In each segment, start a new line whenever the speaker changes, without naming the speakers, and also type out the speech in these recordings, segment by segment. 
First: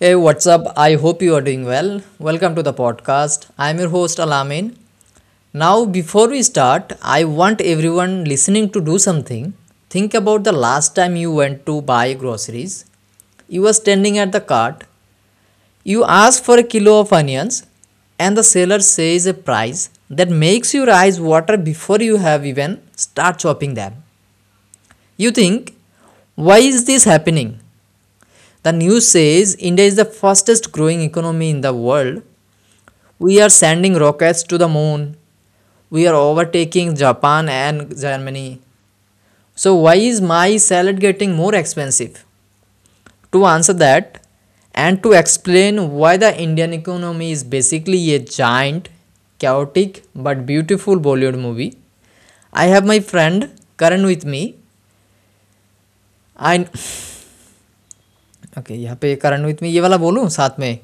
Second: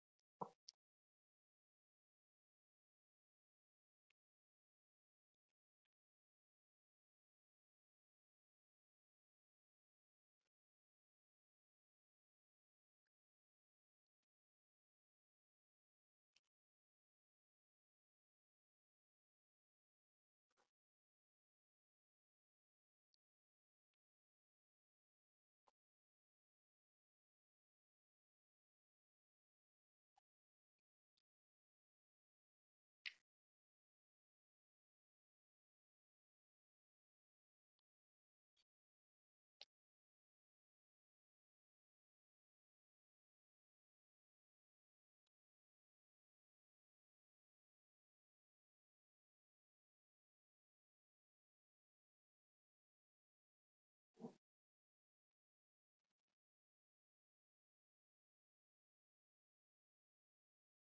Hey, what's up? I hope you are doing well. Welcome to the podcast. I'm your host Alamin. Now, before we start, I want everyone listening to do something. Think about the last time you went to buy groceries. You were standing at the cart. You ask for a kilo of onions, and the seller says a price that makes your eyes water before you have even start chopping them. You think, why is this happening? The news says India is the fastest growing economy in the world. We are sending rockets to the moon. We are overtaking Japan and Germany. So, why is my salad getting more expensive? To answer that, and to explain why the Indian economy is basically a giant, chaotic, but beautiful Bollywood movie, I have my friend Karan with me. I Okay, यहाँ पे करण with me ये वाला बोलूँ साथ में.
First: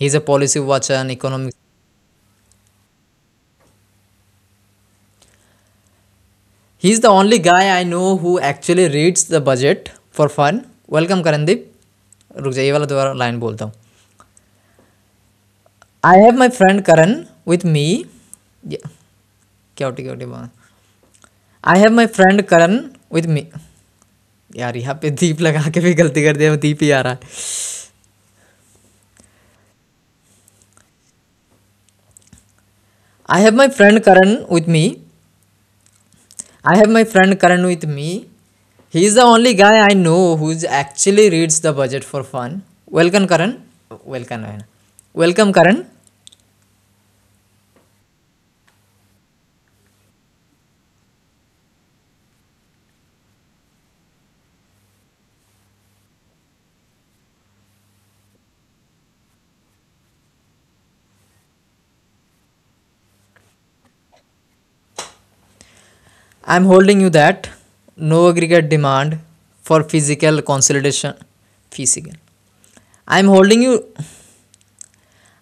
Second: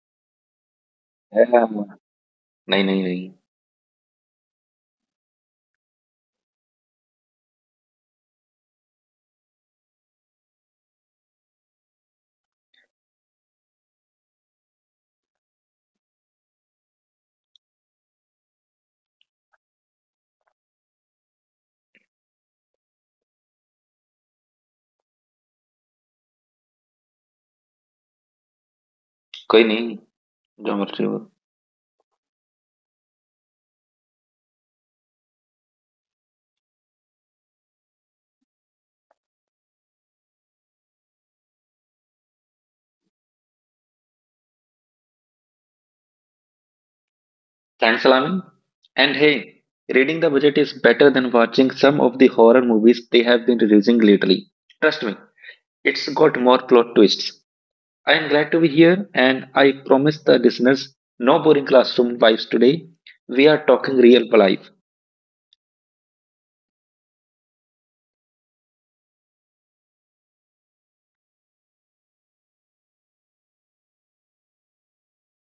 He is a policy watcher and economic.
Yeah. नहीं, नहीं, नहीं,
He's the only guy I know who actually reads the budget for fun. Welcome, Karan Deep. Ruk ja. ये वाला दोबारा line बोलता हूँ. I have my friend Karan with me. क्या क्या उटी बान. I have my friend Karan with me. यार यहाँ पे Deep लगा के भी गलती करते हैं. Deep यारा.
कोई नहीं, जो मर्ज़ी हो।
I have my friend Karan with me. I have my friend Karan with me. He's the only guy I know who's actually reads the budget for fun. Welcome, Karan. Welcome. Welcome, Karan.
Thanks a लामी and hey, reading the budget is better than watching some of the horror movies they have been releasing lately. Trust me, it's got more plot twists. I am glad to be here and I promise the listeners no boring classroom vibes today. We are talking real life.
I'm holding you that no aggregate demand for physical consolidation. Physical. I'm holding you.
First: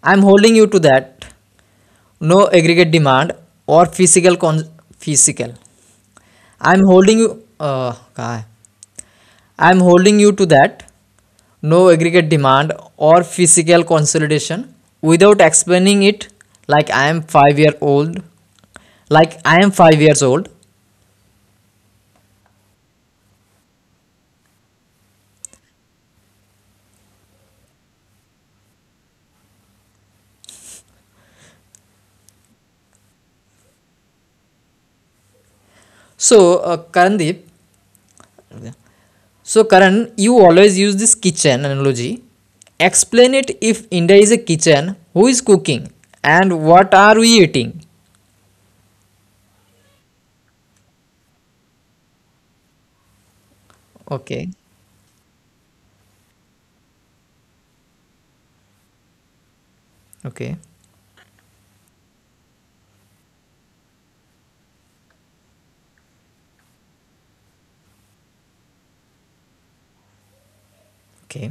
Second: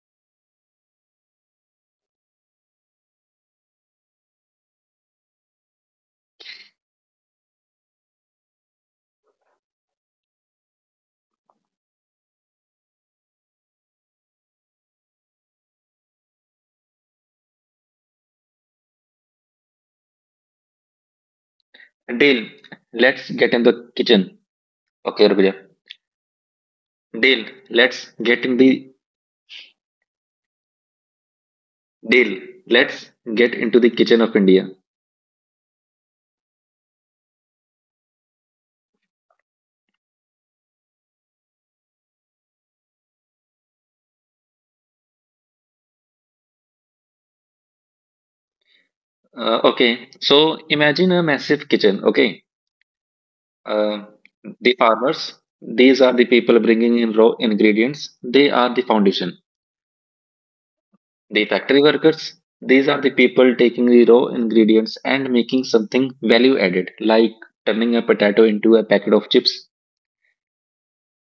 I'm holding you to that no aggregate demand or physical physical. I'm holding you. काय? I'm holding you to that no aggregate demand or physical consolidation without explaining it like I am 5-year old like I am 5 years old.
Dale, let's get in the kitchen. Okay, Rubiya. Dale, let's get in the Dale, let's get into the kitchen of India.
So uh, Karandeep, So, Karan, you always use this kitchen analogy. Explain it if India is a kitchen, who is cooking and what are we eating?
Okay, so imagine a massive kitchen. Okay, uh,
Okay,
the farmers, these are the people bringing in raw ingredients, they are the foundation.
okay,
The factory workers, these are the people taking the raw ingredients and making something value added, like turning a potato into a packet of chips.
okay.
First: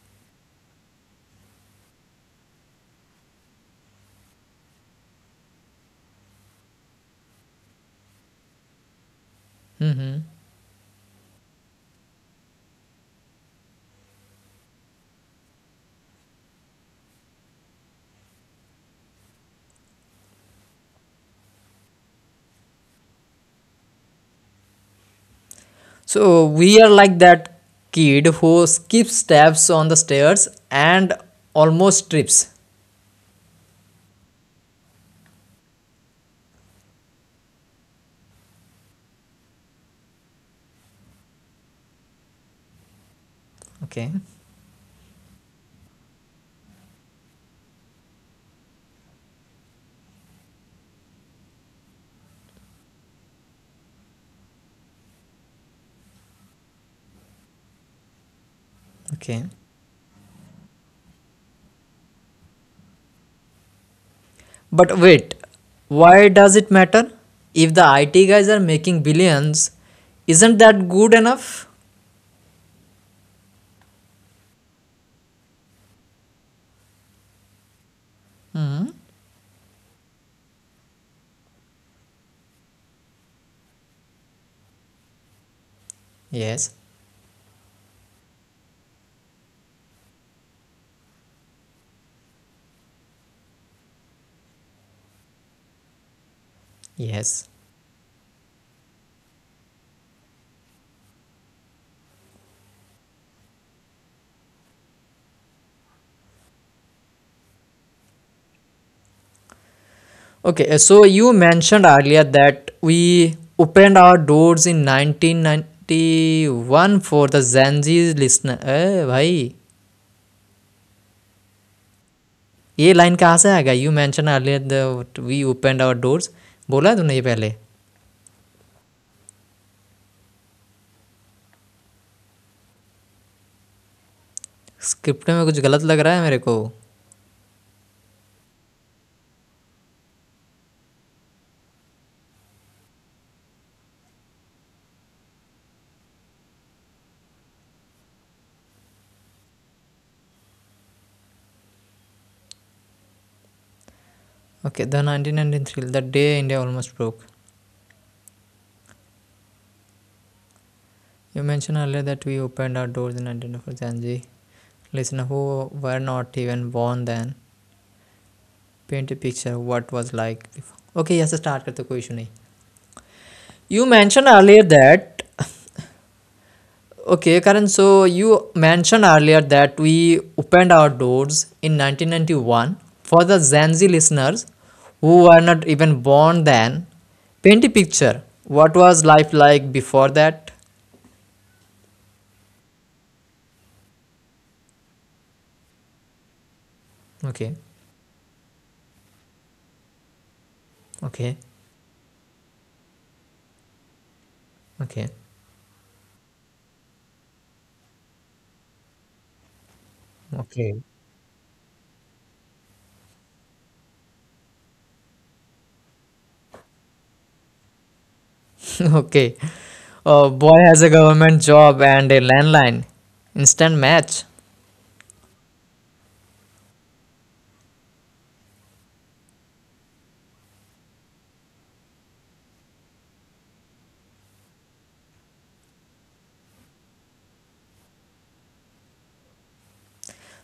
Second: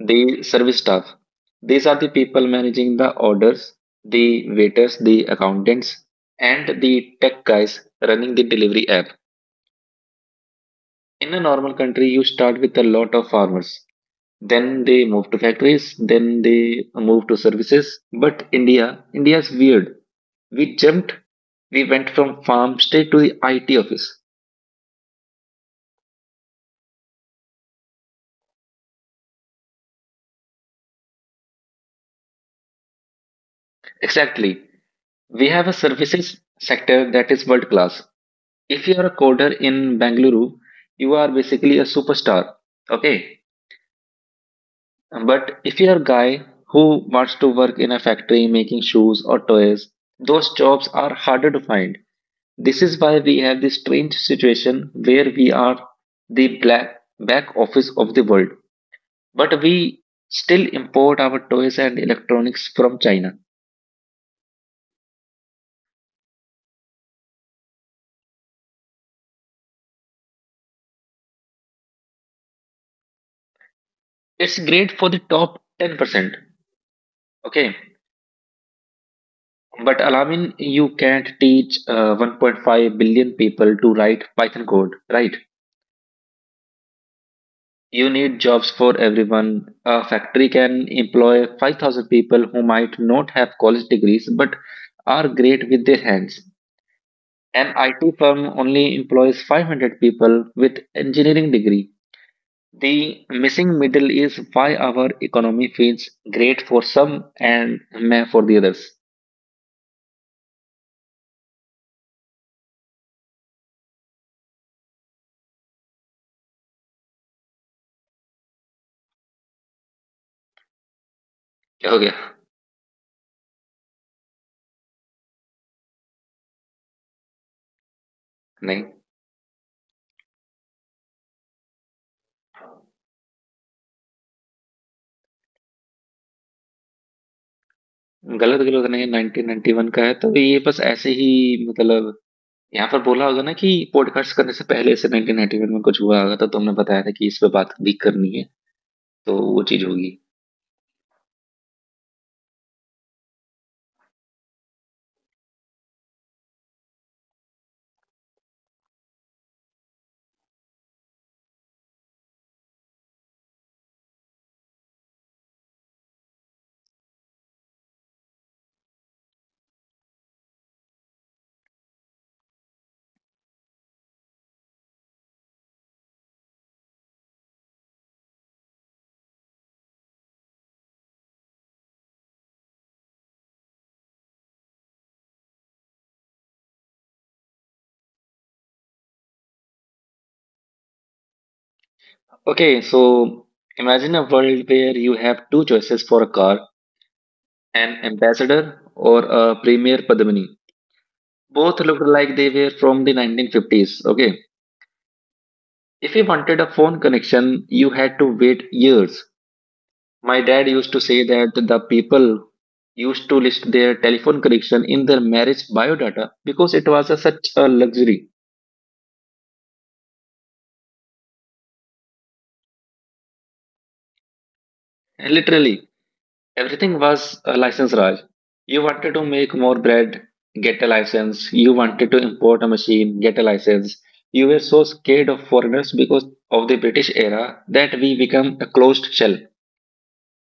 The service staff, these are the people managing the orders, the waiters, the accountants, and the tech guys running the delivery app. In a normal country, you start with a lot of farmers, then they move to factories, then they move to services. But India is weird. We jumped, we went from farm straight to the IT office.
So, we are like that kid who skips steps on the stairs and almost trips.
Exactly. We have a services sector that is world class. If you are a coder in Bangalore, you are basically a superstar. Okay.
Okay,
But if you are a guy who wants to work in a factory making shoes or toys, those jobs are harder to find. This is why we have this strange situation where we are the black back office of the world,
okay.
but we still import our toys and electronics from China.
But wait, why does it matter? If the IT guys are making billions, isn't that good enough?
It's great for the top 10%. Okay, but Alamin, you can't teach 1.5 billion people to write Python code, right?
Yes,
You need jobs for everyone. A factory can employ 5,000 people who might not have college degrees but are great with their hands.
yes.
An IT firm only employs 500 people with engineering degree. The missing middle is why our economy feels great for some and meh for the others.
Okay, so you mentioned earlier that we opened our doors in 1991 for the Zanji's listeners. Hey, how is
क्या हो गया?
this line coming? You mentioned earlier that we opened our doors. Can you tell me this
नहीं,
first? Is something wrong in the script?
गलत नहीं, 1991 का है तो ये बस ऐसे ही, मतलब यहाँ पर बोला होगा ना कि पॉडकास्ट करने से पहले से 1991 में कुछ हुआ होगा, तो तुमने बताया था कि इस पे बात भी करनी है, तो वो चीज होगी।
Okay, the 1993, the day India almost broke. You mentioned earlier that we opened our doors in 1991 for Zanji. Listen, who were not even born then. Paint a picture of what was like before. Okay, let's start here. You mentioned earlier that, okay, Karan, so you mentioned earlier that we opened our doors in 1991 for the Gen Z listeners who were not even born then. Paint a picture. What was life like before that?
Okay so imagine a world where you have two choices for a car,
Okay,
an ambassador or a premier Padmini.
okay,
Both looked like they were from the 1950s. Okay.
okay,
If you wanted a phone connection, you had to wait years. My dad
okay,
used to say that the people used to list their telephone connection in their marriage biodata because it was a, such a luxury.
okay. A boy has a government job and a landline. Instant match.
Literally, everything was a license, Raj. You wanted to make more bread, get a license. You wanted to import a machine, get a license. You were so scared of foreigners because of the British era that we become a closed shell.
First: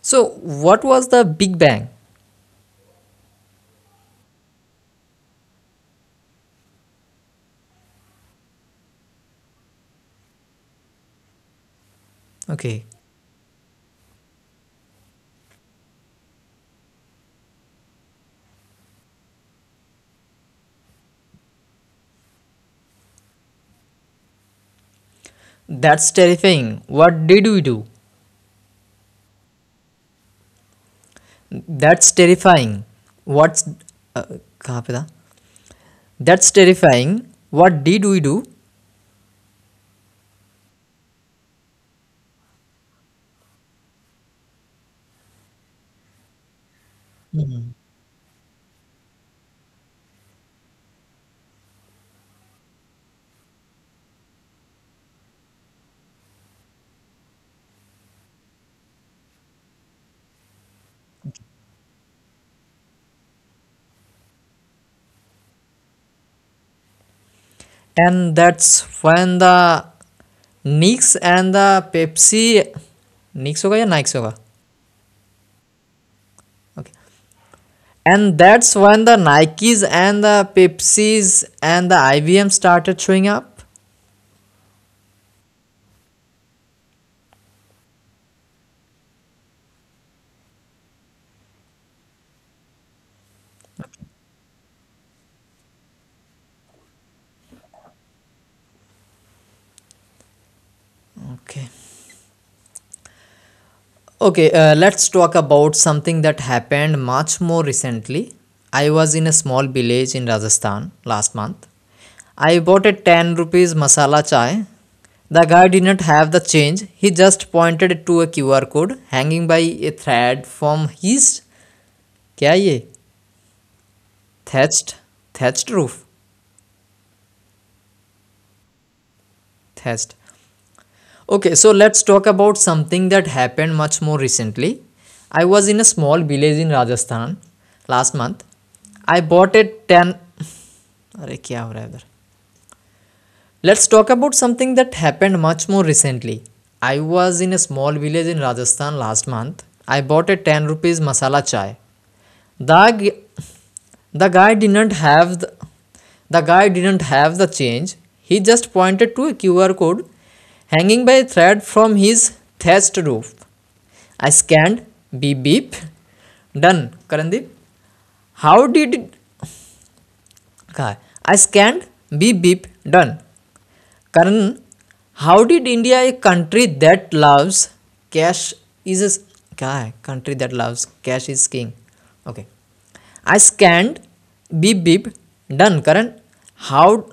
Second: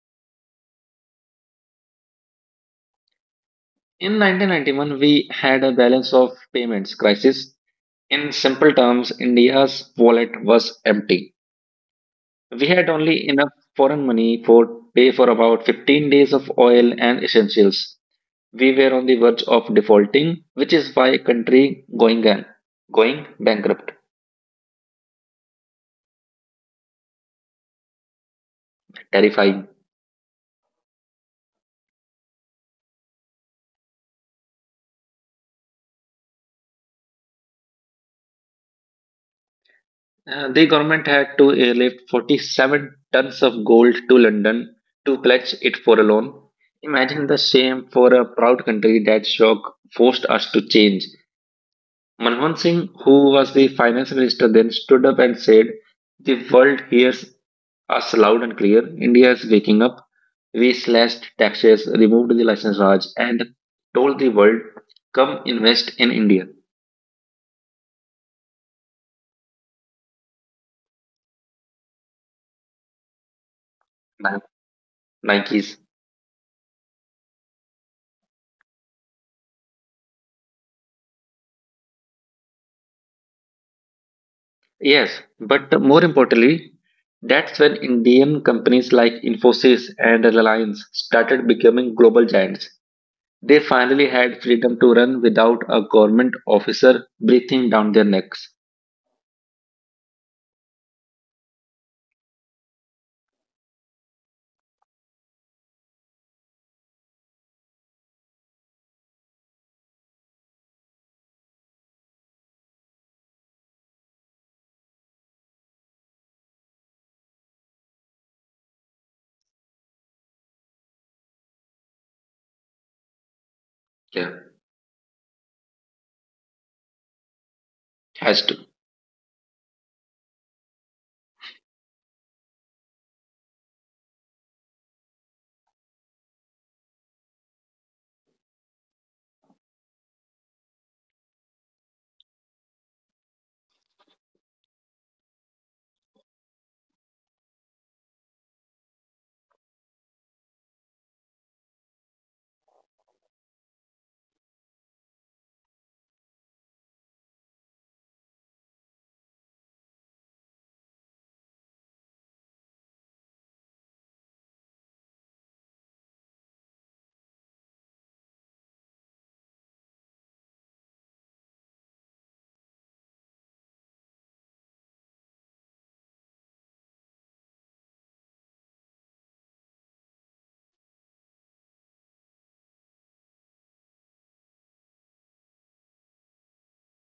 So, what was the Big Bang?
In 1991, we had a balance of payments crisis. In simple terms, India's wallet was empty.
Okay,
We had only enough foreign money for pay for about 15 days of oil and essentials. We were on the verge of defaulting, which is why country going and going bankrupt.
that's terrifying. What did we do?
Terrifying.
That's terrifying. What's uh, कहाँ पे था? That's terrifying. What did we do?
The government had to airlift 47 tons of gold to London to pledge it for a loan. Imagine the shame for a proud country. That shock forced us to change. Manmohan Singh, who was the finance minister then, stood up and said, the world hears us loud and clear. India is waking up. We slashed taxes, removed the license Raj, and told the world, come invest in India.
And that's when the Nix and the Pepsi. Nix होगा या Nikes होगा?
Ni- Nikes.
Okay. And that's when the Nikes and the Pepsis and the IBM started showing up.
Yes, but more importantly, that's when Indian companies like Infosys and Reliance started becoming global giants. They finally had freedom to run without a government officer breathing down their necks.
Okay. Okay, let's talk about something that happened much more recently. I was in a small village in Rajasthan last month. I bought a 10 rupees masala chai. The guy did not have the change. He just pointed to a QR code hanging by a thread from his क्या ये thatched thatched roof
Has to.
thatched. Okay, so let's talk about something that happened much more recently. I was in a small village in Rajasthan last month. I bought a 10 अरे क्या हो रहा है उधर let's talk about something that happened much more recently I was in a small village in Rajasthan last month I bought a ten rupees masala chai. The, g- the guy didn't have The guy didn't have the change. He just pointed to a QR code hanging by a thread from his thatched roof. I scanned, beep beep, done. Karandeep, how did it? I scanned, beep beep, done. Karan, how did India, a country that loves cash, is क्या है country that loves cash is king? Okay. I scanned, beep beep, done. Karan, how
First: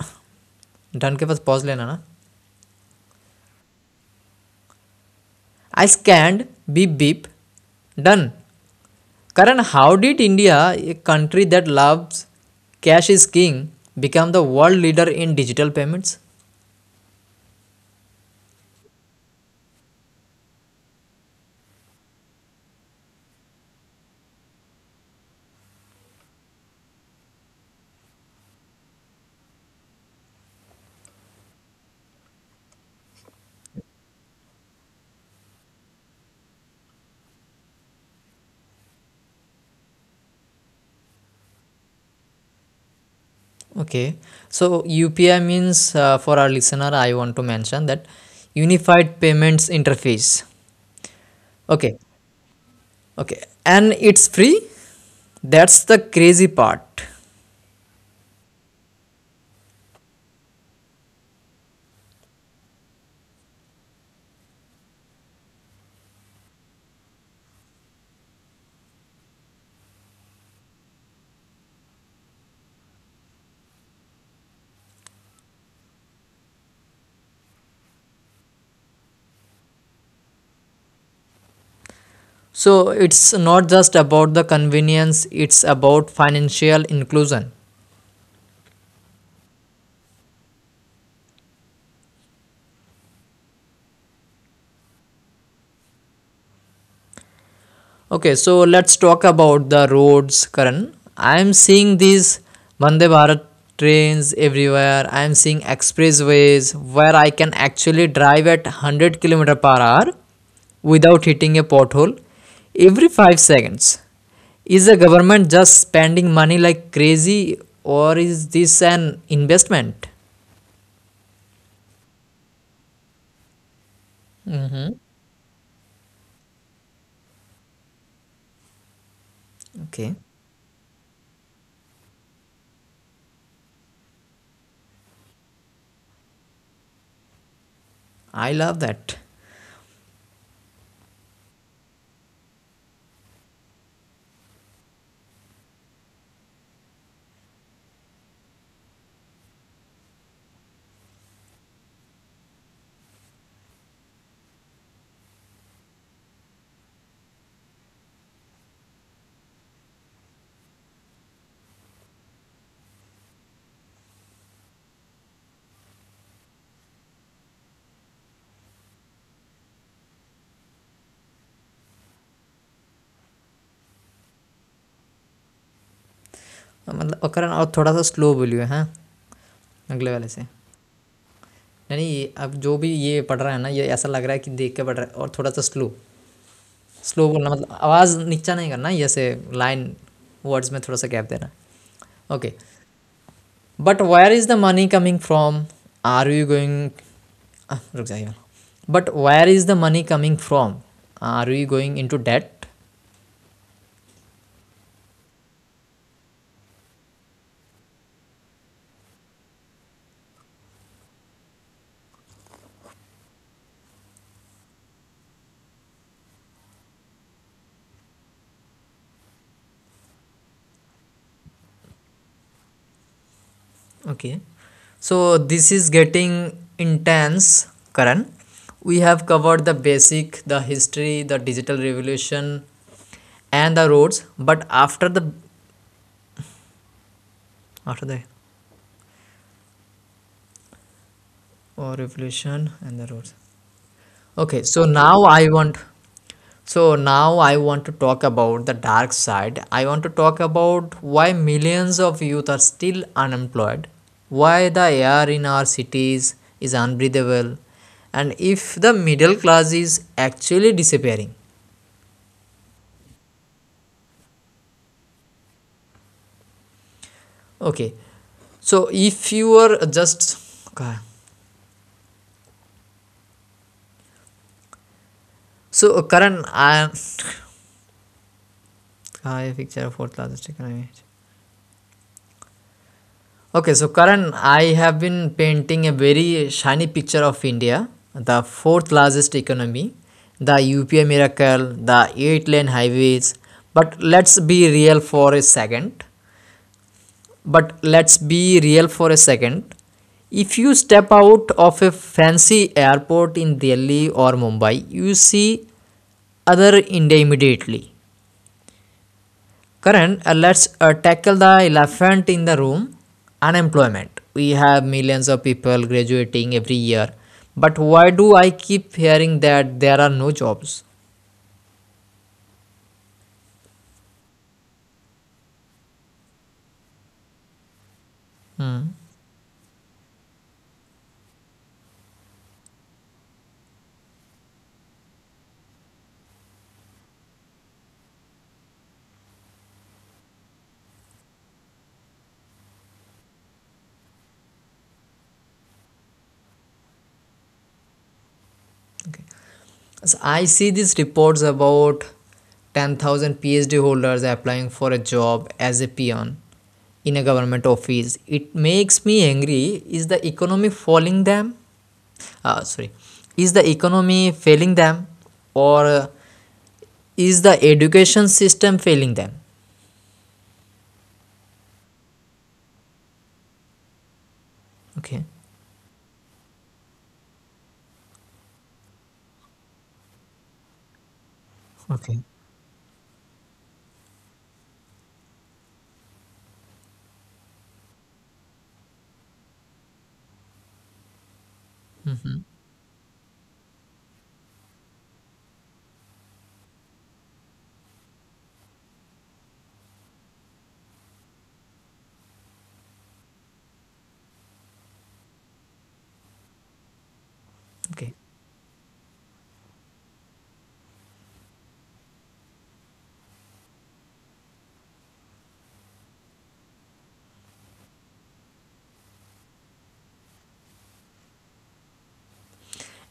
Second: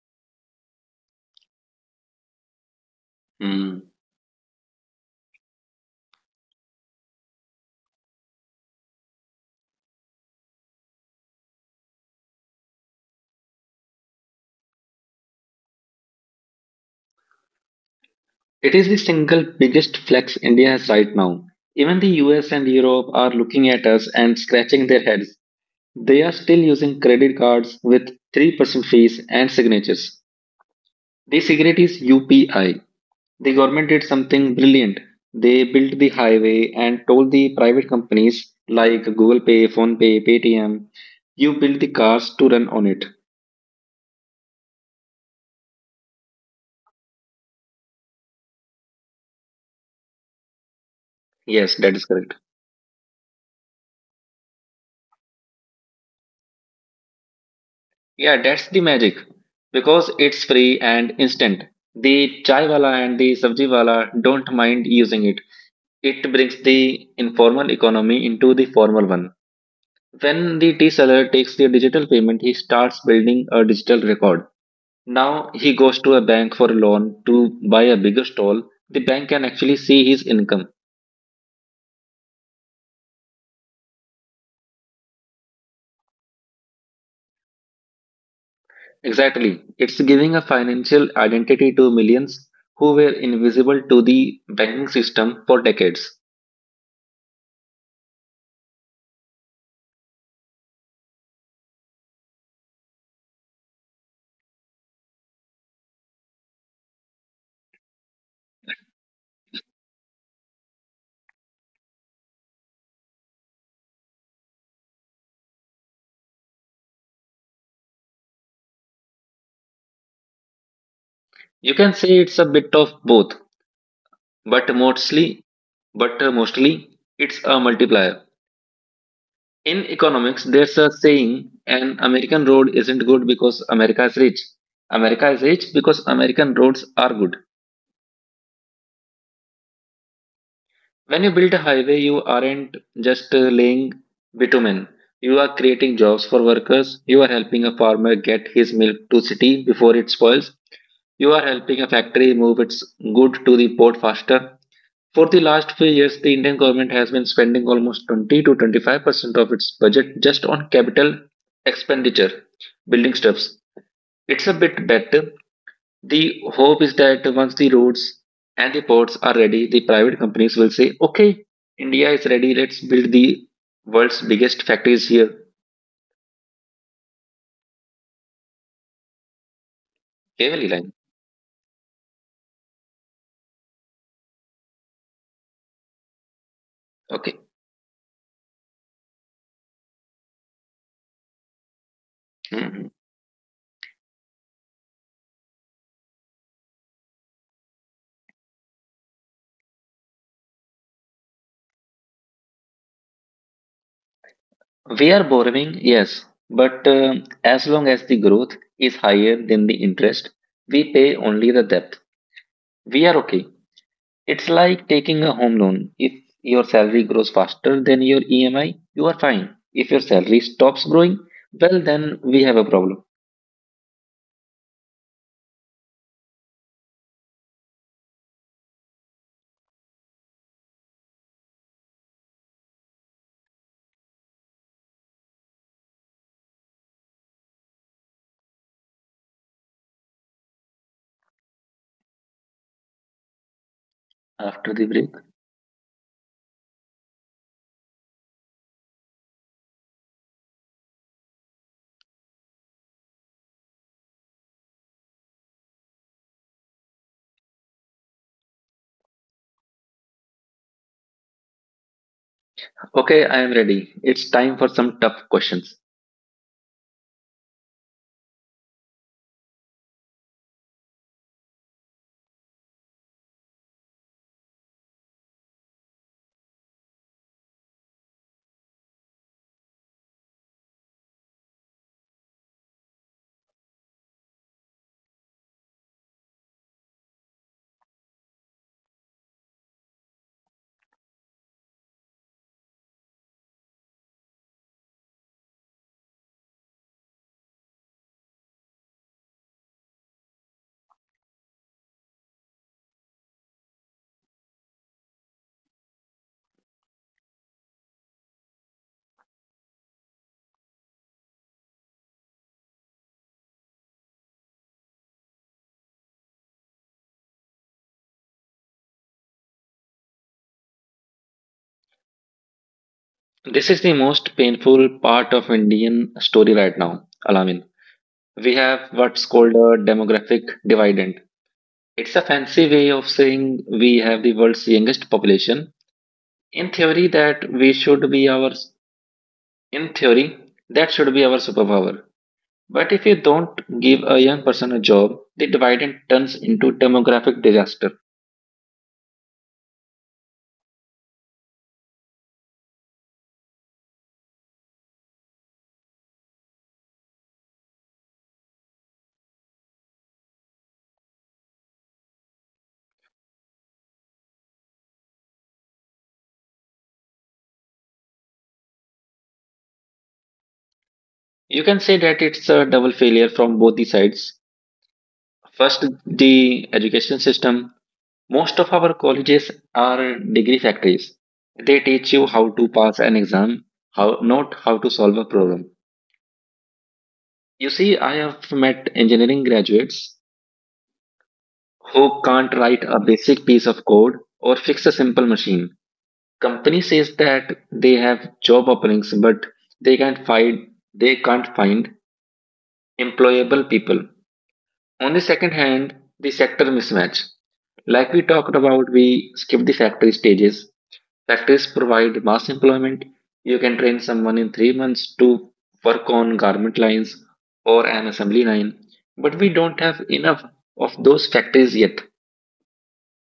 done के पास pause लेना ना?
Hmm.
I scanned, beep beep, done. Karan, how did India, a country that loves cash is king, become the world leader in digital payments?
It is the single biggest flex India has right now. Even the US and Europe are looking at us and scratching their heads. They are still using credit cards with 3% fees and signatures. The cigarette is UPI. The government did something brilliant. They built the highway and told the private companies like Google Pay, PhonePay, Paytm, you build the cars to run on it.
Okay. So UPI means uh, for our listener, I want to mention that Unified Payments Interface.
Yes, that is
Okay.
correct.
Okay. And it's free. That's the crazy part.
Yeah, that's the magic because it's free and instant. The chai wala and the sabji wala don't mind using it. It brings the informal economy into the formal one. When the tea seller takes the digital payment, he starts building a digital record. Now he goes to a bank for a loan to buy a bigger stall. The bank can actually see his income.
So it's not just about the convenience, it's about financial inclusion.
Exactly. It's giving a financial identity to millions who were invisible to the banking system for decades.
Okay, so let's talk about the roads, Karan. I am seeing these Vande Bharat trains everywhere. I am seeing expressways where I can actually drive at 100 km per hour without hitting a pothole every 5 seconds. Is the government just spending money like crazy or is this an investment?
You can say it's a bit of both, but mostly it's a multiplier. In
Okay,
economics, there's a saying, an American road isn't good because America is rich. America is rich because American roads are good.
I love that.
When you build a highway, you aren't just laying bitumen. You are creating jobs for workers. You are helping a farmer get his milk to city before it spoils. You are helping a factory move its good to the port faster. For the last few years, the Indian government has been spending almost 20 to 25% of its budget just on capital expenditure, building stuffs. It's a bit better. The hope is that once the roads and the ports are ready, the private companies will say, okay, India is ready, let's build the world's biggest factories here.
मतलब- और करण और थोड़ा सा slow बोलियो हाँ अगले वाले से
Kevali line.
यानी अब जो भी ये पढ़ रहा है ना ये ऐसा लग रहा है कि देख के पढ़ रहा है और थोड़ा सा स्लो स्लो बोलना
Okay.
मतलब आवाज़ नीचा नहीं करना जैसे लाइन वर्ड्स में थोड़ा सा गैप देना okay
Mhm.
But where is the money coming from are you going रुक जाइए but where is the money coming from are you going into debt.
We are borrowing, yes, but as long as the growth is higher than the interest, we pay only the debt. We are okay. It's like taking a home loan. If your salary grows faster than your EMI, you are fine. If your salary stops growing, well, then we have a problem.
Okay. So this is getting intense, Karan. We have covered the basic, the history, the digital revolution, and the roads. But after the revolution and the roads. Okay,
After the
so
break.
now I want so now I want to talk about the dark side. I want to talk about why millions of youth are still unemployed, why the air in our cities is unbreathable, and if the middle class is actually disappearing.
Okay, I am ready. It's time for some tough questions.
Okay. So if you are just okay. So Karan, I picture of fourth largest economy. Okay, so Karan, I have been painting a very shiny picture of India, the fourth largest economy, the UPI miracle, the eight-lane highways. But let's be real for a second. But let's be real for a second. If you step out of a fancy airport in Delhi or Mumbai, you see other India immediately. Current, let's tackle the elephant in the room: unemployment. We have millions of people graduating every year, but why do I keep hearing that there are no jobs?
This is the most painful part of Indian story right now, Alamin. We have what's called a demographic dividend. It's a fancy way of saying we have the world's youngest population. In theory, that we should be our in theory that should be our superpower. But if you don't give a young person a job, the dividend turns into demographic disaster.
As I see these reports about 10,000 PhD holders applying for a job as a peon in a government office. It makes me angry. Uh, sorry is the economy failing them, or is the education system failing them?
You can say that it's a double failure from both the sides.
Okay.
First, the education system. Most of our colleges are degree factories. They
Okay.
teach you how to pass an exam, how not how to solve a problem. You see, I have met engineering graduates who can't write a basic piece of code or fix a simple machine. Company says that they have job openings but they can't find they can't find employable people. On the second hand, the sector mismatch, like we
okay
talked about, we skip the factory stages. Factories provide mass employment. You can train someone in 3 months to work on garment lines or an assembly line, but we don't have enough of those factories yet.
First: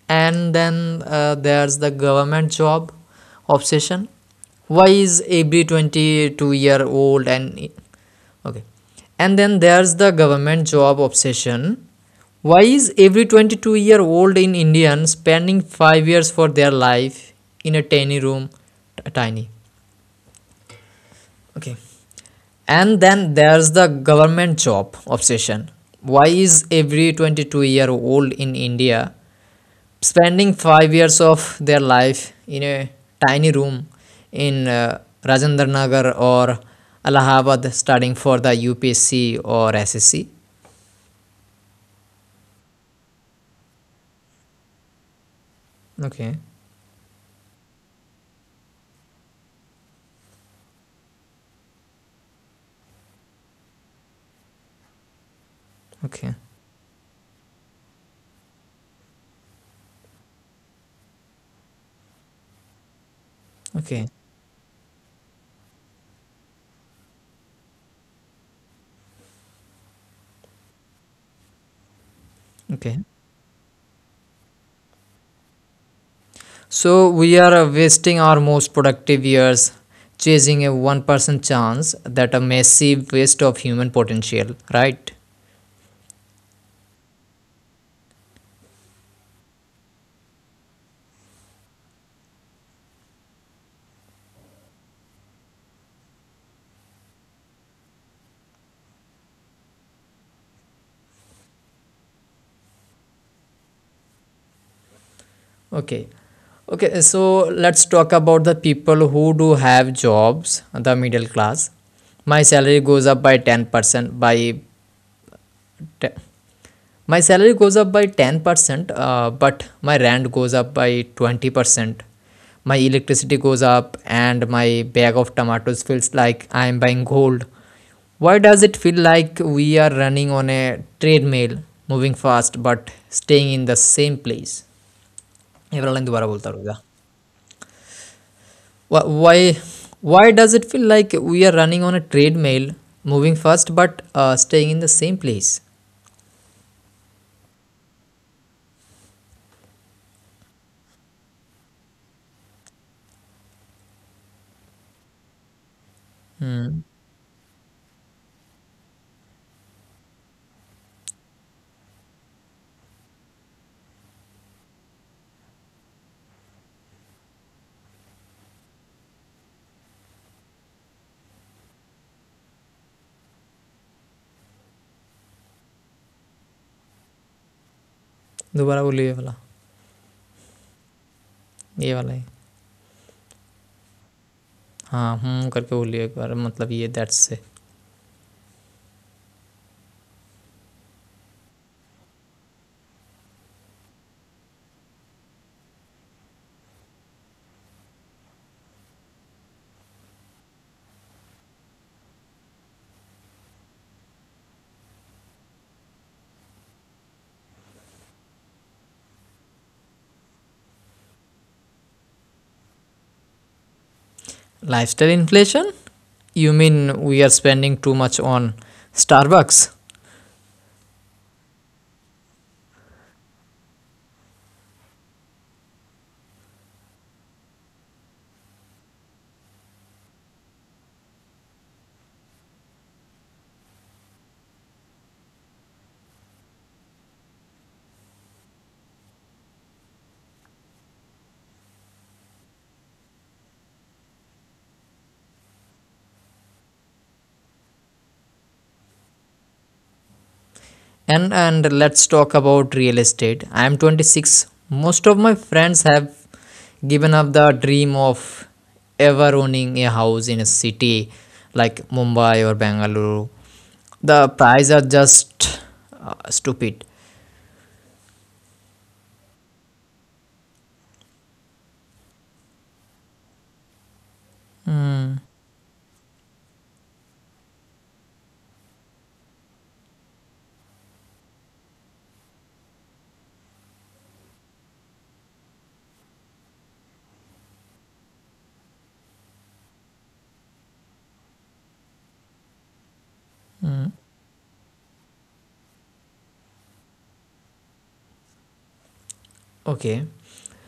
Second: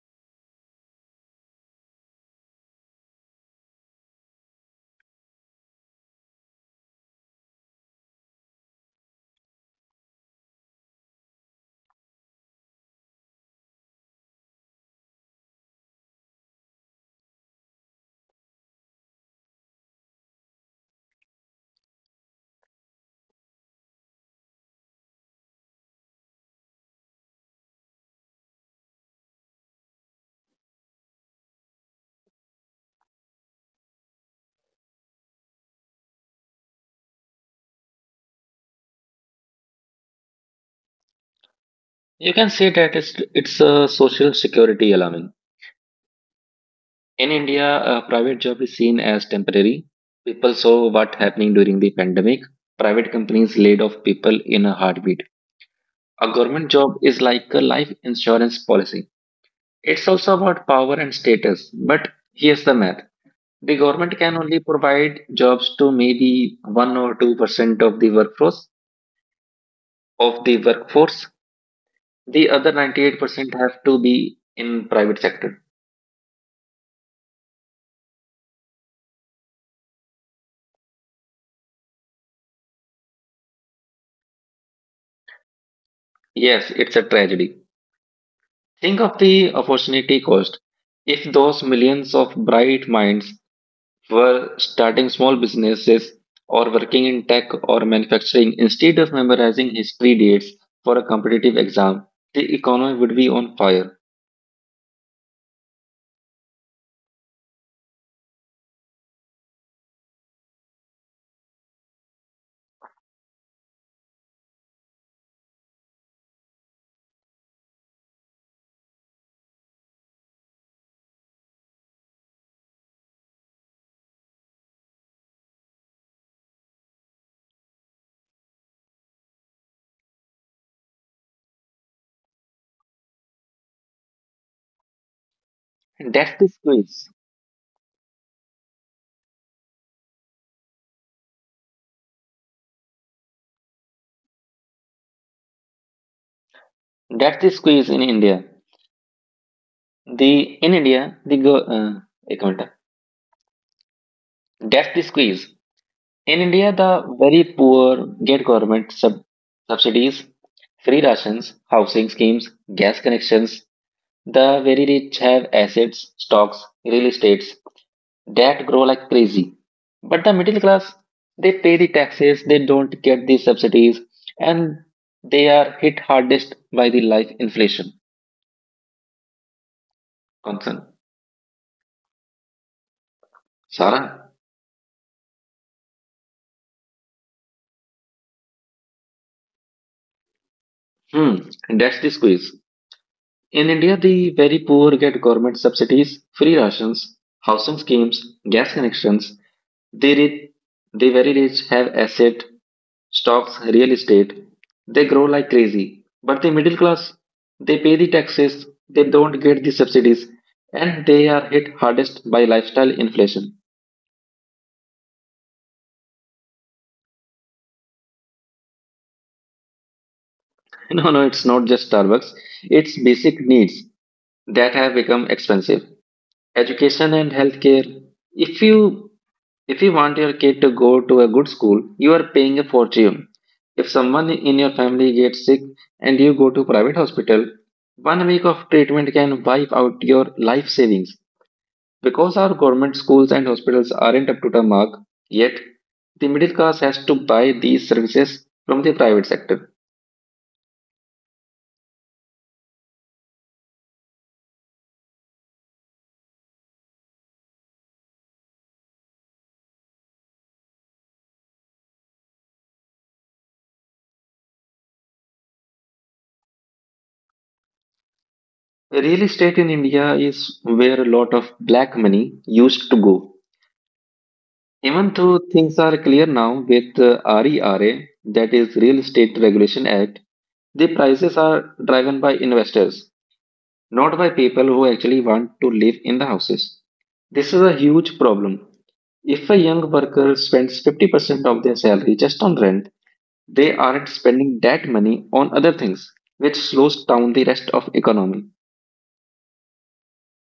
and then there's the government job obsession why is every 22-year year old and okay And then there's the government job obsession. Why is every 22-year-old in indian spending 5 years for their life in a tiny room t- tiny okay And then there's the government job obsession. Why is every 22-year-old in India spending 5 years of their life in a tiny room in Rajendranagar or Allahabad studying for the UPSC or SSC?
You can say that it's a social security alarm.
Okay,
In India, a private job is seen as temporary. People saw what happening during the pandemic. Private companies laid off people in a heartbeat.
okay,
A government job is like a life insurance policy. It's also about power and status. But here's the math. The
okay,
government can only provide jobs to maybe 1 or 2% of the workforce. The other
okay.
98% have to be in private sector.
So we are wasting our most productive years chasing a 1% chance that a massive waste of human potential, right?
Yes, it's a tragedy. Think of the opportunity cost. If those millions of bright minds were starting small businesses or working in tech or manufacturing instead of memorizing history dates for a competitive exam, the economy would be on fire.
Okay. Okay, so let's talk about the people who do have jobs, the middle class. My salary goes up by 10% by te- my salary goes up by 10%, but my rent goes up by 20%. My electricity goes up and my bag of tomatoes feels like I am buying gold. Why does it feel like we are running on a treadmill, moving fast but staying in the same place? एवरेला दोबारा
And
बोलता
that's the
रहूँगा.
squeeze.
Wh- Why, why does it feel like we are running on a treadmill, moving fast but staying in the same place?
That's the squeeze in India. The in India the go. एक minute. That's the squeeze. In India,
hmm
the very poor get government subsidies, free rations, housing schemes, gas connections. The very rich have assets, stocks, real estates that grow like crazy. But the middle class, they pay the taxes, they don't get the subsidies, and they are hit hardest by the life inflation
दोबारा बोलिए
concern.
ये वाला ही
Sarah.
हाँ हम्म करके बोलिए एक बार मतलब ये दैट्स से
Hmm, that's the squeeze. In India, the very poor get government subsidies, free rations, housing schemes, gas connections. The rich, the very rich have asset stocks, real estate. They grow like crazy. But the middle class, they pay the taxes, they don't get the subsidies, and they are hit hardest by lifestyle inflation.
lifestyle inflation, you mean we are spending too much on Starbucks?
No, no, it's not just Starbucks. It's basic needs that have become expensive. Education and healthcare. If you If you want your kid to go to a good school, you are paying a fortune. If someone in your family gets sick and you go to private hospital, 1 week of treatment can wipe out your life savings. Because our government schools and hospitals aren't up to the mark yet, the middle class has to buy these services from the private sector.
And let's talk about real estate. I am 26. Most of my friends have given up the dream of ever owning a house in a city like Mumbai or Bangalore. The prices are just stupid.
Real estate in India is where a lot of black money used to go. Even though things are clear now with RERA, that is Real Estate Regulation Act. The prices are driven by investors, not by people who actually want to live in the houses. This is a huge problem. If a young worker spends 50% of their salary just on rent, they aren't spending that money on other things, which slows down the rest of economy.
Okay.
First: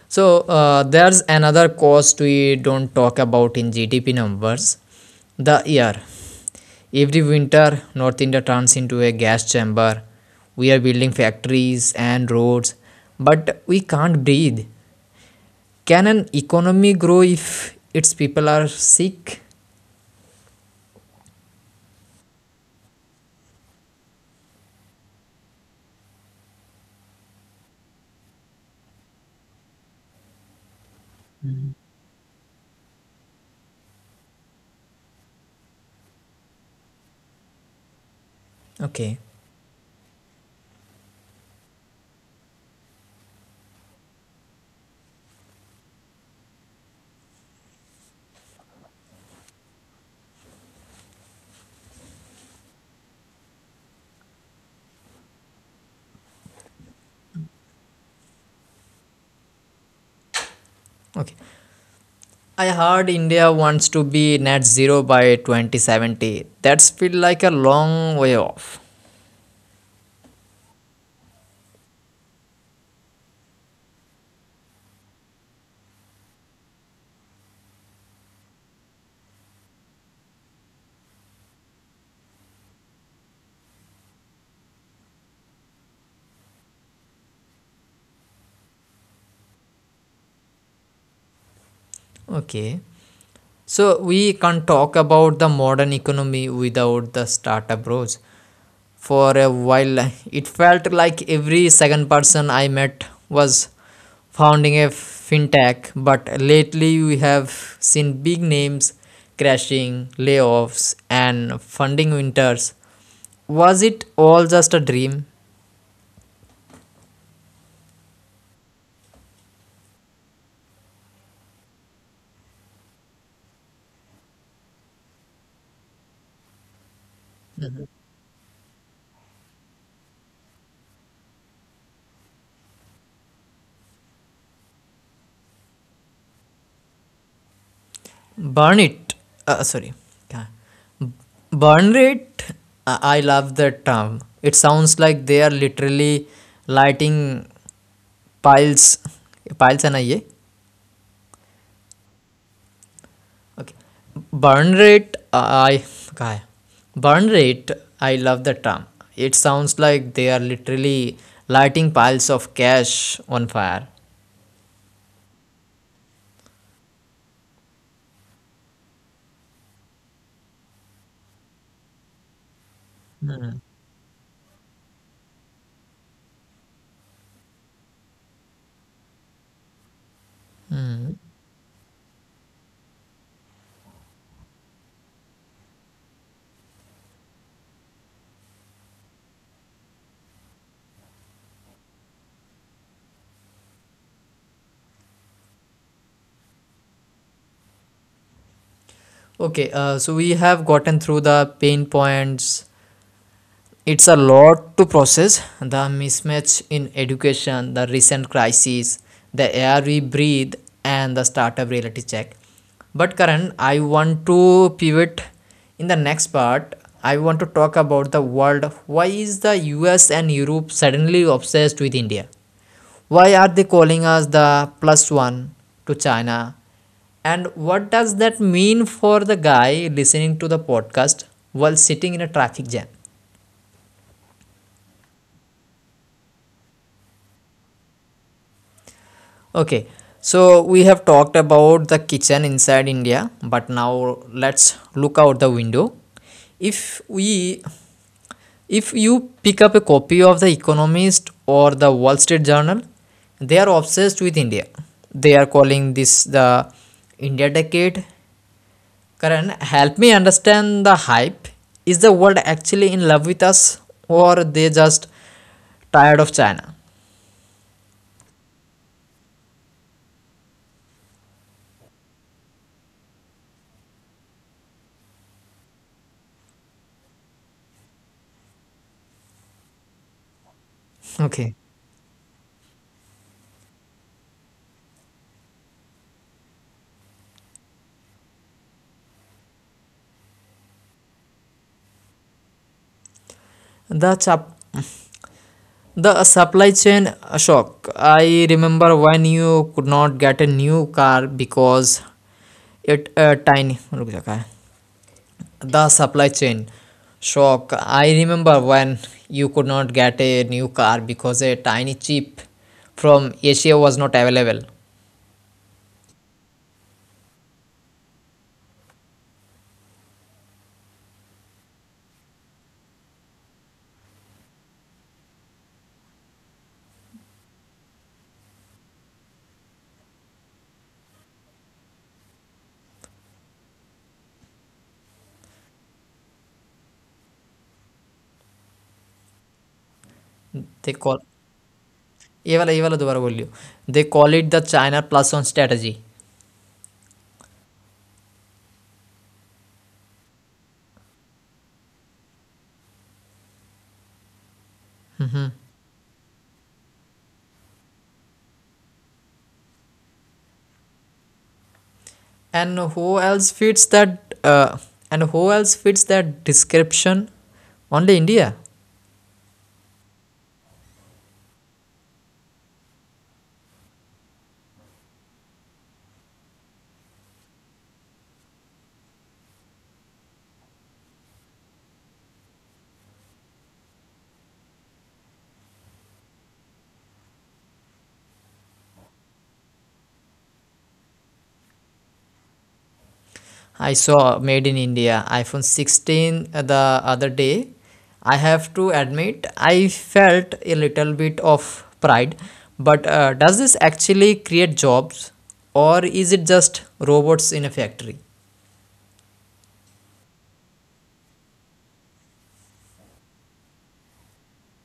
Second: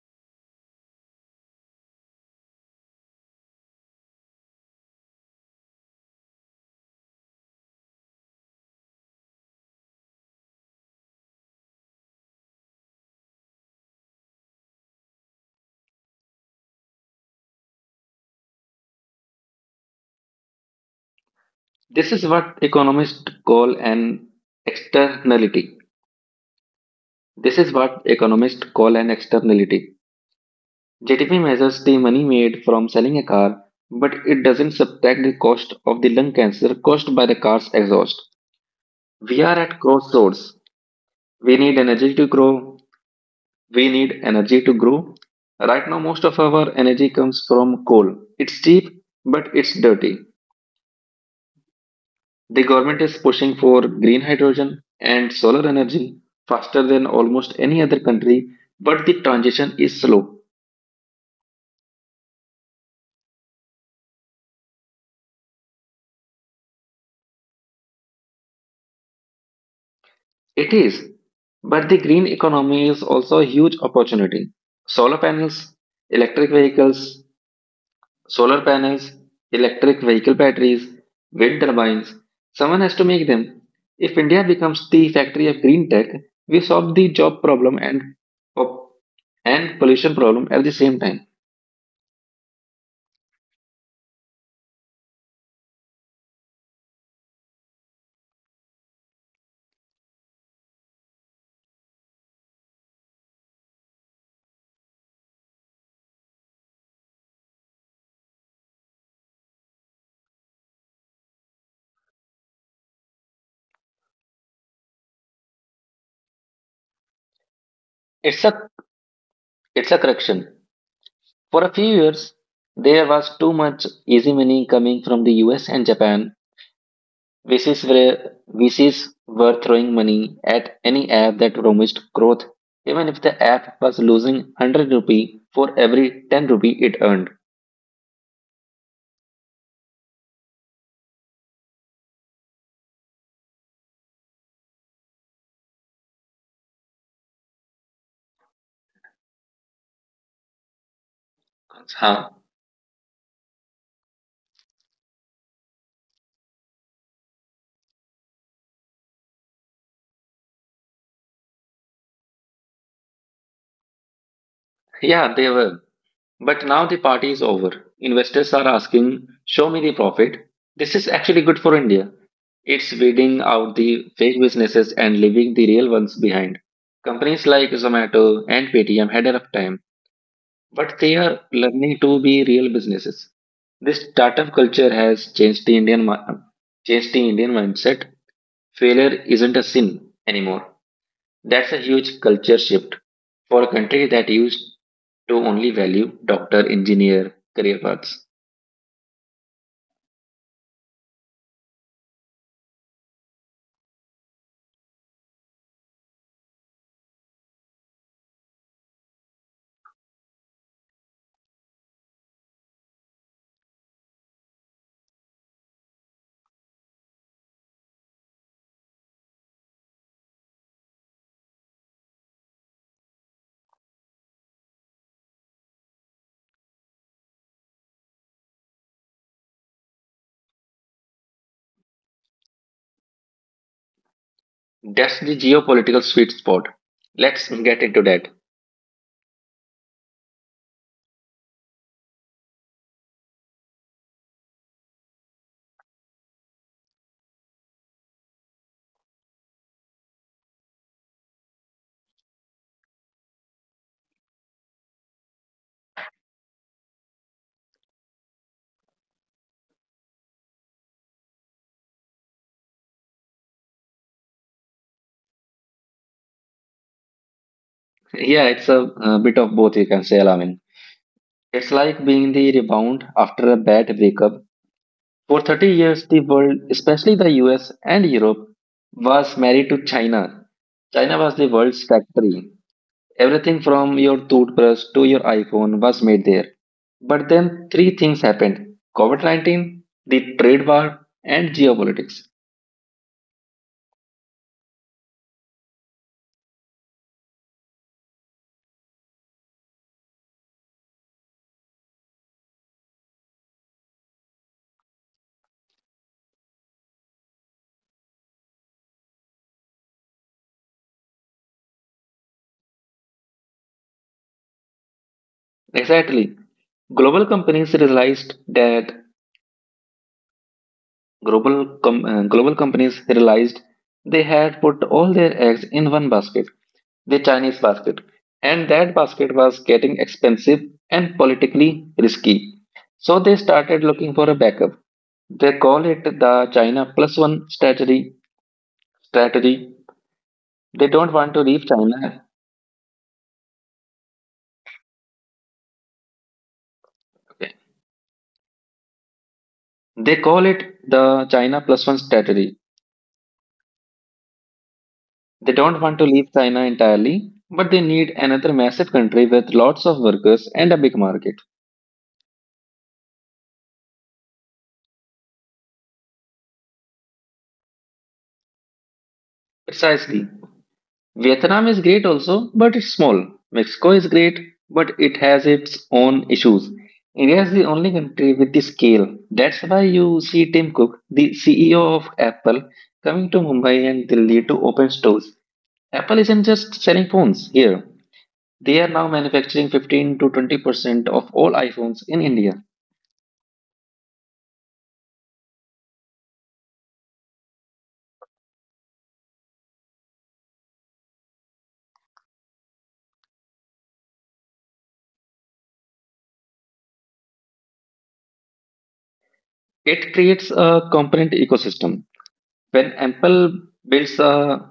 So there's another cost we don't talk about in GDP numbers: the air. Every winter, North India turns into a gas chamber. We are building factories and roads, but we can't breathe. Can an economy grow if its people are sick?
This is what economists call an externality. This is what economists call an externality. JTP measures the money made from selling a car, but it doesn't subtract the cost of the lung cancer caused by the car's exhaust.
Okay,
We are at crossroads. We need energy to grow. We need energy to grow. Right now, most of our energy comes from coal. It's cheap, but it's dirty. The government is pushing for green hydrogen and solar energy faster than almost any other country, but the transition is slow.
okay. I heard India wants to be net zero by 2070. That's feel like a long way off.
It is, but the green economy is also a huge opportunity. Solar panels, electric vehicles, solar panels, electric vehicle batteries, wind turbines. Someone has to make them. If India becomes the factory of green tech, we solve the job problem and pop- and pollution problem at the same time.
Okay. So we can't talk about the modern economy without the startup roles. For a while, it felt like every second person I met was founding a fintech, but lately we have seen big names crashing, layoffs, and funding winters. Was it all just a dream?
It's a it's a correction. For a few years, there was too much easy money coming from the US and Japan. This were where VCs were throwing money at any app that promised growth, even if the app was losing 100 rupee for every 10 rupee it earned.
Burn it. Sorry. Yeah. Burn rate, I love that term. It sounds like they are literally lighting piles piles है ना ये
Huh.
Okay burn rate आई कहा है burn rate I love the term it sounds like they are literally lighting piles of cash on fire.
Yeah, they were. But now the party is over. Investors are asking, show me the profit. This is actually good for India. It's weeding out the fake businesses and leaving the real ones behind. Companies like Zomato and Paytm had a rough time, but they are learning to be real businesses. This startup culture has changed the changed the Indian mindset. Failure isn't a sin anymore. That's a huge culture shift for a country that used to only value doctor, engineer, career paths.
Okay, so we have gotten through the pain points. It's a lot to process: the mismatch in education, the recent crisis, the air we breathe, and the startup reality check. But Karan, I want to pivot in the next part. I want to talk about the world. Why is the US and Europe suddenly obsessed with India? Why are they calling us the plus one to China? And what does that mean for the guy listening to the podcast while sitting in a traffic jam?
That's the geopolitical sweet spot. Let's get into that.
Okay, so we have talked about the kitchen inside India, but now let's look out the window. If we if you pick up a copy of The Economist or the Wall Street Journal, they are obsessed with India. They are calling this the India decade. Karan, help me understand the hype. Is the world actually in love with us or they just tired of China?
Yeah, it's a bit of both, you can say, Alamin. It's like being the rebound after a bad breakup. For 30 years, the world, especially the US and Europe, was married to China. China was
Okay.
the world's factory. Everything from your toothbrush to your iPhone was made there. But then three things happened: COVID 19, the trade war, and geopolitics.
The chap The supply chain shock. I remember when you could not get a new car because it tiny. रुक जा, काय? The supply chain shock. I remember when you could not get a new car because a tiny chip from Asia was not available.
Exactly. Global companies realized that Global companies realized they had put all their eggs in one basket, the Chinese basket, and that basket was getting expensive and politically risky. So they started looking for a backup. They call it the China plus one strategy. Strategy. They
They
don't
call
want to leave China.
ये वाला ये दोबारा बोलियो. They call it the China plus one strategy.
Okay. They call it the China plus one strategy. They don't want to leave China entirely, but they need another massive country with lots of workers and a big market.
And who else fits that? Uh, and who else fits that description? Only India.
Precisely. Vietnam is great also, but it's small. Mexico is great, but it has its own issues. India is the only country with the scale. That's why you see Tim Cook, the CEO of Apple, coming to Mumbai and Delhi to open stores. Apple isn't just selling phones here. They are now manufacturing 15 to 20% of all iPhones in India.
I saw made in India iPhone 16 the other day. I have to admit, I felt a little bit of pride. But does this actually create jobs or is it just robots in a factory?
It creates a component ecosystem. When Apple builds a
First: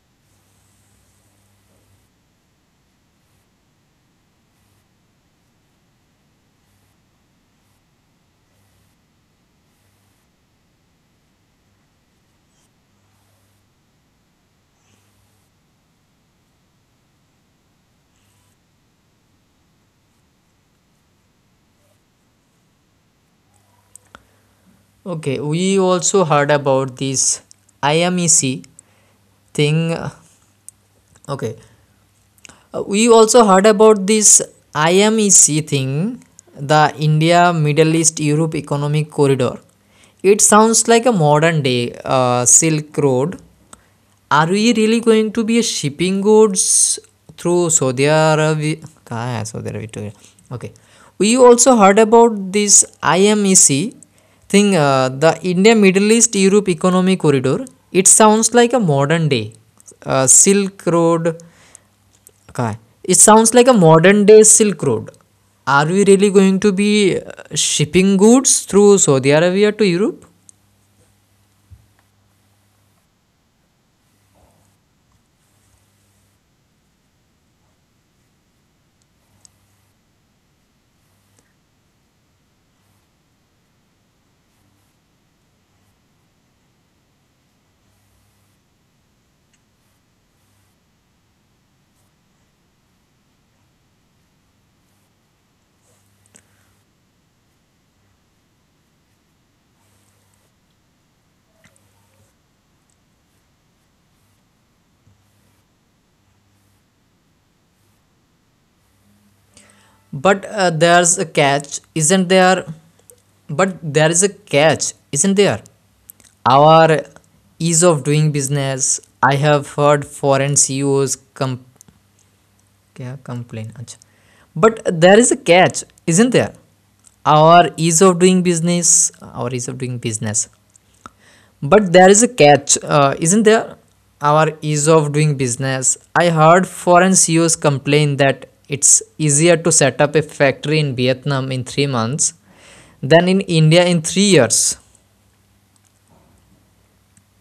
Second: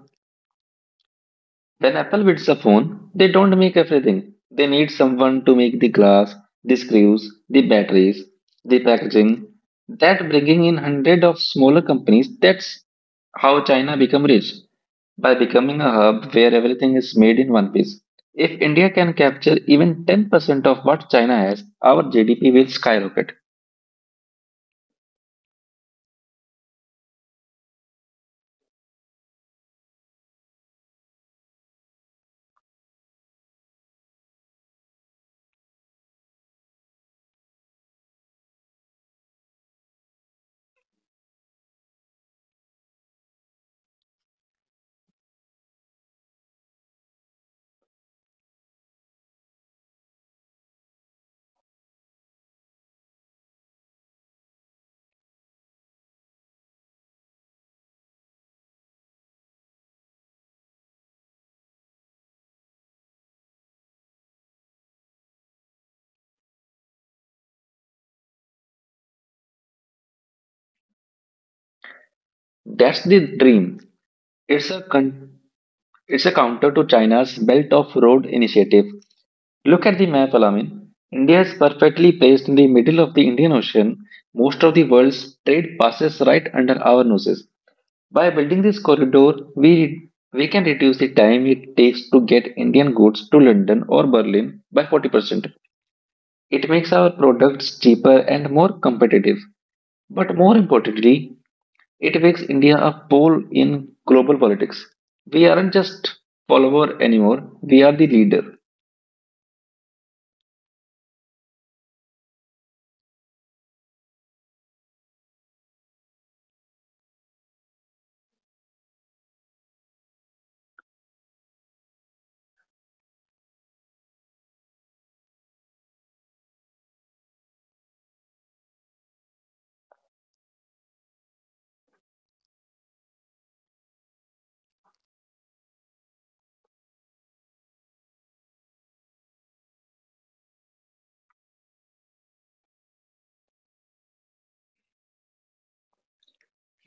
When Apple builds a phone, they don't make everything. They need someone to make the glass, the screws, the batteries, the packaging. That bringing in hundred of smaller companies. That's how China become rich by becoming a hub where everything is made in one piece. If India can capture even 10% of what China has, our GDP will skyrocket.
Okay, we also heard about this IMEC thing. Okay, we also heard about this IMEC thing, the India Middle East Europe Economic Corridor. It sounds like a modern day Silk Road. Are we really going to be shipping goods through Saudi Arabia? Okay. We also heard about this IMEC thing, the India Middle East Europe Economic Corridor. It sounds like a modern day Silk Road. Okay. It sounds like a modern day Silk Road. Are we really going to be shipping goods through Saudi Arabia to Europe?
That's the dream. It's a con- it's a counter to China's Belt of Road initiative. Look at the map, Alamin. India is perfectly placed in the middle of the Indian Ocean. Most of the world's trade passes right under our noses. By building this corridor, we can reduce the time it takes to get Indian goods to London or Berlin by 40%. It makes our products cheaper and more competitive. But more importantly, it makes India a pole in global politics. We aren't just follower anymore, we are the leader.
But there's a catch, isn't there? But there is a catch, isn't there? Our ease of doing business. I have heard foreign क्या complain. अच्छा. But there is a catch, isn't there? Our ease of doing business, our ease of doing business, But there is a catch, isn't there? Our ease of doing business. I heard foreign CEOs complain that it's easier to set up a factory in Vietnam in 3 months than in India in 3 years.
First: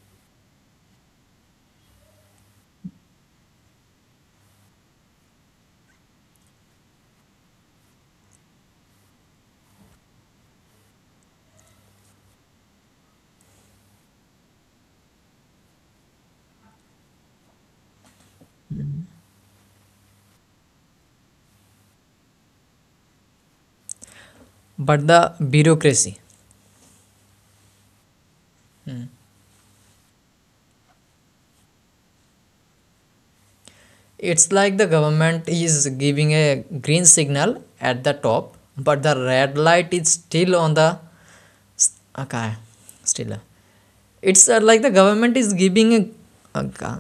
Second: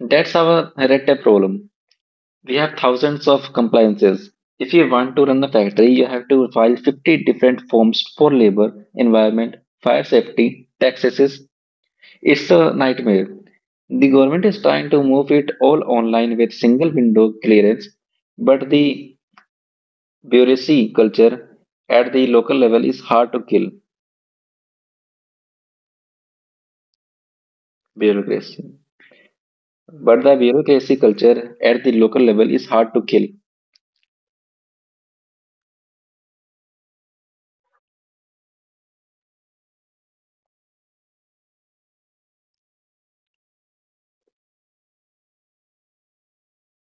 That's our red tape problem. We have thousands of compliances. If you want to run a factory, you have to file 50 different forms for labor, environment, fire safety, taxes. It's a nightmare. The government is trying to move it all online with single window clearance, but the bureaucracy culture at the local level is hard to kill.
But the bureaucracy.
Bureaucracy. But the bureaucracy culture at the local level is hard to kill.
It's like the government is giving a green signal at the top, but the red light is still on the. Okay, still. It's like the government is giving a. Okay.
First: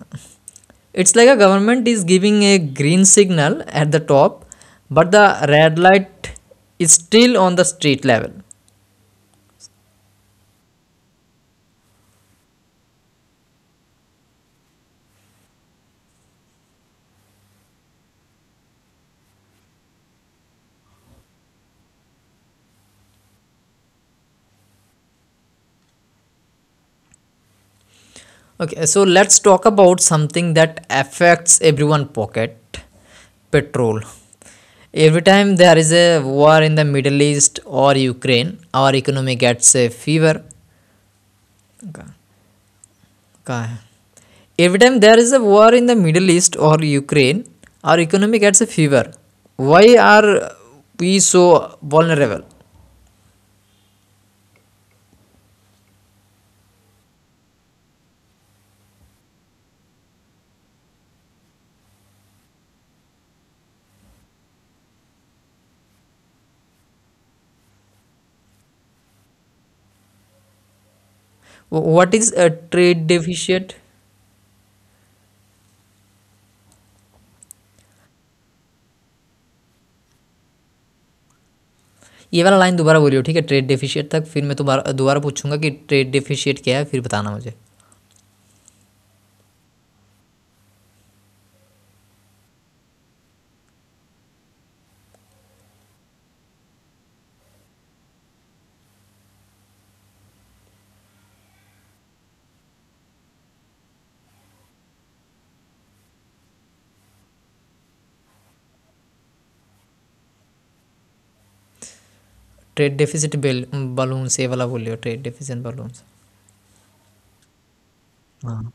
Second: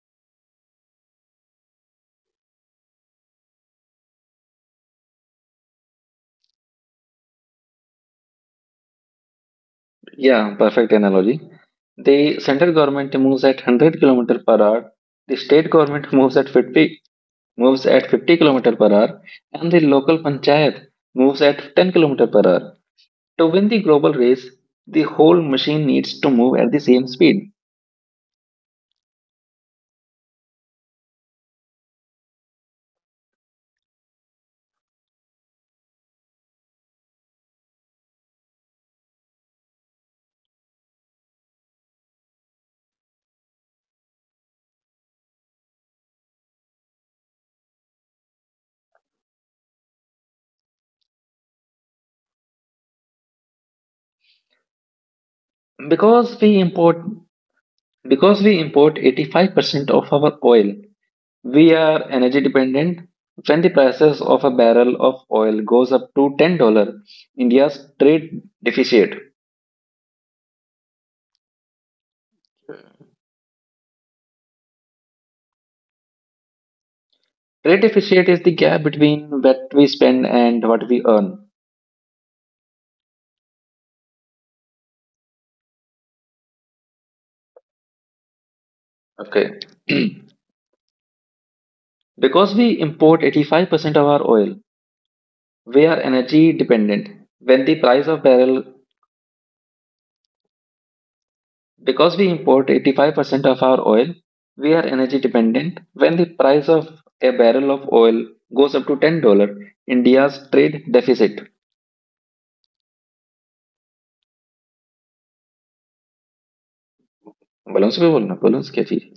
It's like a government is giving a green signal at the top, but the red light is still on the street level.
Yeah, perfect analogy. The central government moves at 100 km per hour, the state government moves at 50 km per hour, and the local panchayat moves at 10 km per hour. To win the global race, the whole machine needs to move at the same speed.
Okay, so let's talk about something that affects everyone pocket: petrol. Every time there is a war in the Middle East or Ukraine, our economy gets a fever. Every time there is a war in the Middle East or Ukraine, our economy gets a fever. Why are we so vulnerable?
Because we import because we import 85% of our oil, we are energy dependent. When the prices of a barrel of oil goes up to $10, India's trade deficit.
What is trade deficit
Trade deficit is the gap between what we spend and what we earn.
ये वाला line दोबारा बोलियो ठीक है trade deficit तक फिर मैं दोबारा दोबारा पूछूंगा कि ट्रेड डेफिशिएट क्या है फिर बताना मुझे
Okay. Because we import 85% of our oil, we are energy dependent. When the price of barrel Because we import 85% of our oil, we are energy dependent. When the price of a barrel of oil goes up to $10, India's trade deficit.
Trade deficit बेल balloons ये वाला बोलियो trade deficit balloons
Balance पे बोलना balance क्या चीज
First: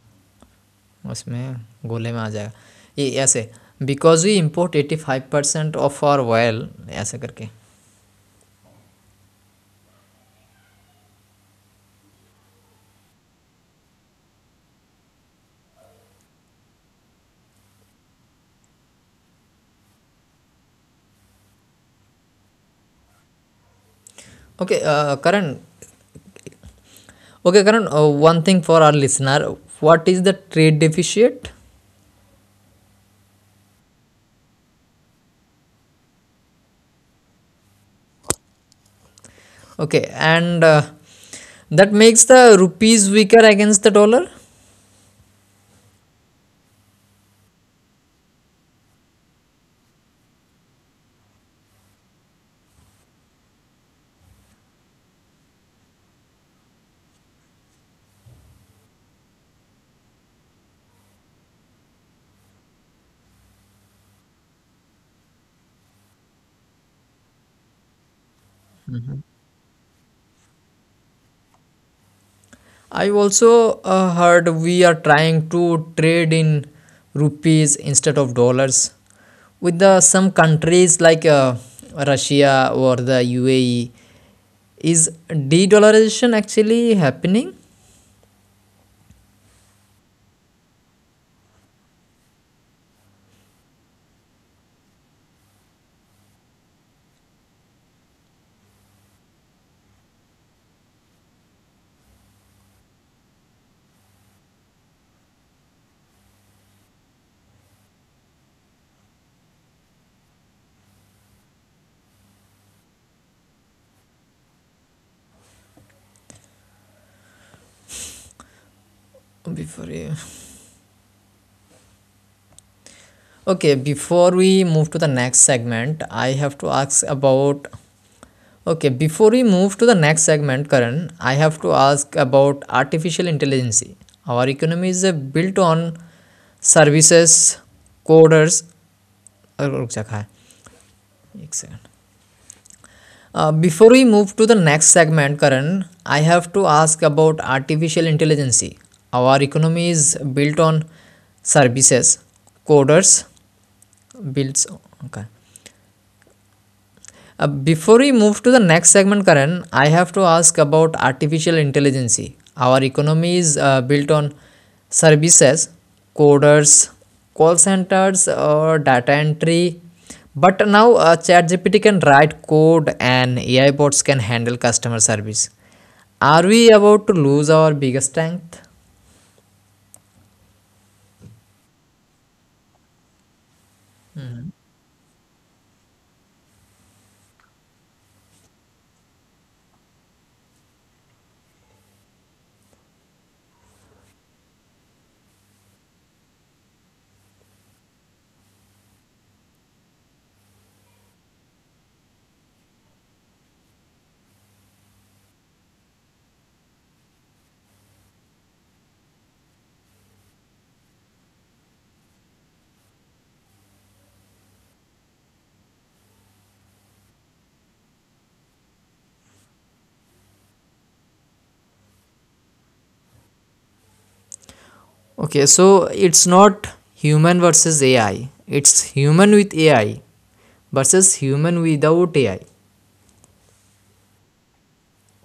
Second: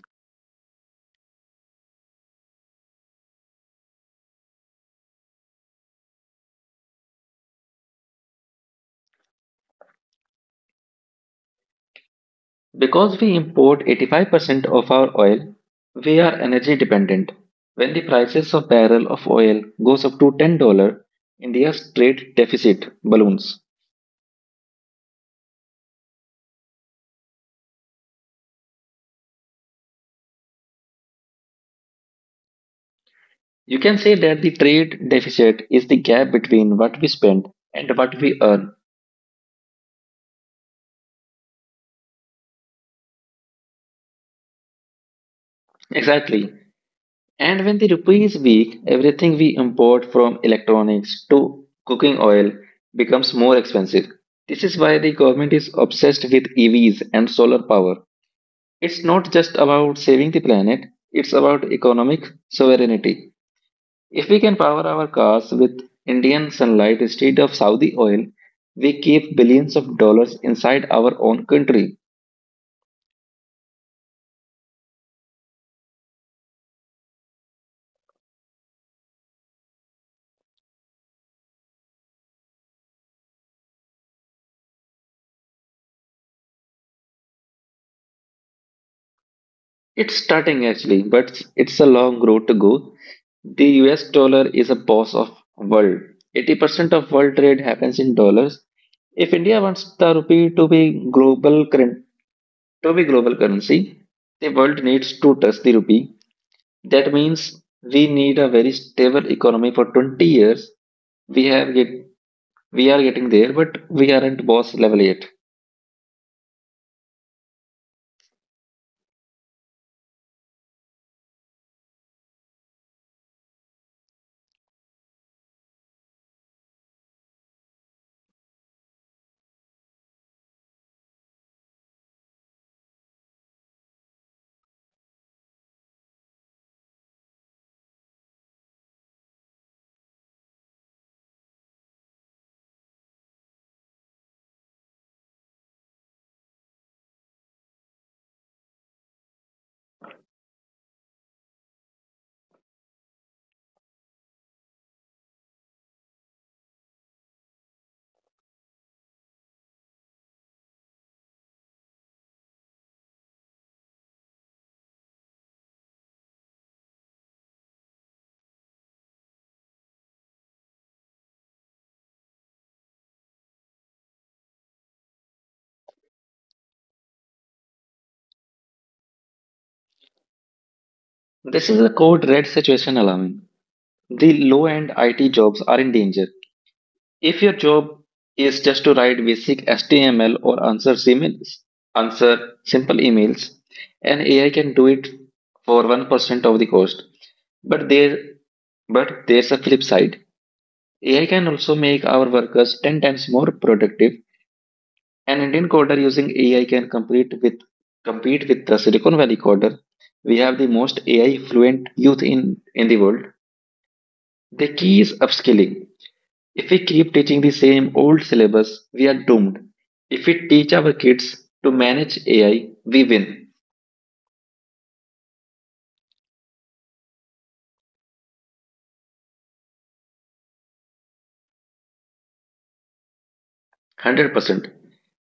उसमें गोले में आ जाएगा ये ऐसे because we import eighty five percent of our oil ऐसे करके
Because we import 85% of our oil, we are energy dependent. When the prices of barrel of oil goes up to $10, India's trade deficit balloons.
Okay Karan okay Karan one thing for our listener what is the trade deficit
You can say that the trade deficit is the gap between what we spend and what we earn.
Okay and that makes the rupees weaker against the dollar.
Exactly. And when the rupee is weak, everything we import, from electronics to cooking oil, becomes more expensive. This is why the government is obsessed with EVs and solar power. It's not just about saving the planet, it's about economic sovereignty. If we can power our cars with Indian sunlight instead of Saudi oil, we keep billions of dollars inside our own country.
I also heard we are trying to trade in rupees instead of dollars with the some countries like Russia or the UAE. Is de-dollarization actually happening?
It's starting actually, but it's a long road to go. The US dollar is a boss of world. 80% of world trade happens in dollars. If India wants the rupee to to be global currency, the world needs to touch the rupee. That means we need a very stable economy for 20 years. We have get we are getting there, but we aren't boss level yet.
Before you- okay, before we move to the next segment, I have to ask about. Okay, before we move to the next segment, Karan, I have to ask about artificial intelligence. Our economy is built on services, coders. रुक जा, कहाँ है? एक second. Before we move to the next segment, Karan, I have to ask about artificial intelligence. Our economy is built on services, coders, builds. Okay. Before we move to the next segment, Karan, I have to ask about artificial intelligence. Our economy is built on services, coders, call centers, or data entry. But now, ChatGPT can write code and AI bots can handle customer service. Are we about to lose our biggest strength?
This is a code red situation alarming. The low end IT jobs are in danger. If your job is just to write basic HTML or answer emails, Answer simple emails, and AI can do it for 1% of the cost. But there but there's a flip side. AI can also make our workers 10 times more productive. An Indian coder using AI can compete with the Silicon Valley coder. We have the most AI fluent youth in the world. The key is upskilling. If we keep teaching the same old syllabus, we are doomed. If we teach our kids to manage AI, we win.
Okay, so it's not human versus AI, it's human with AI versus human without AI.
100%.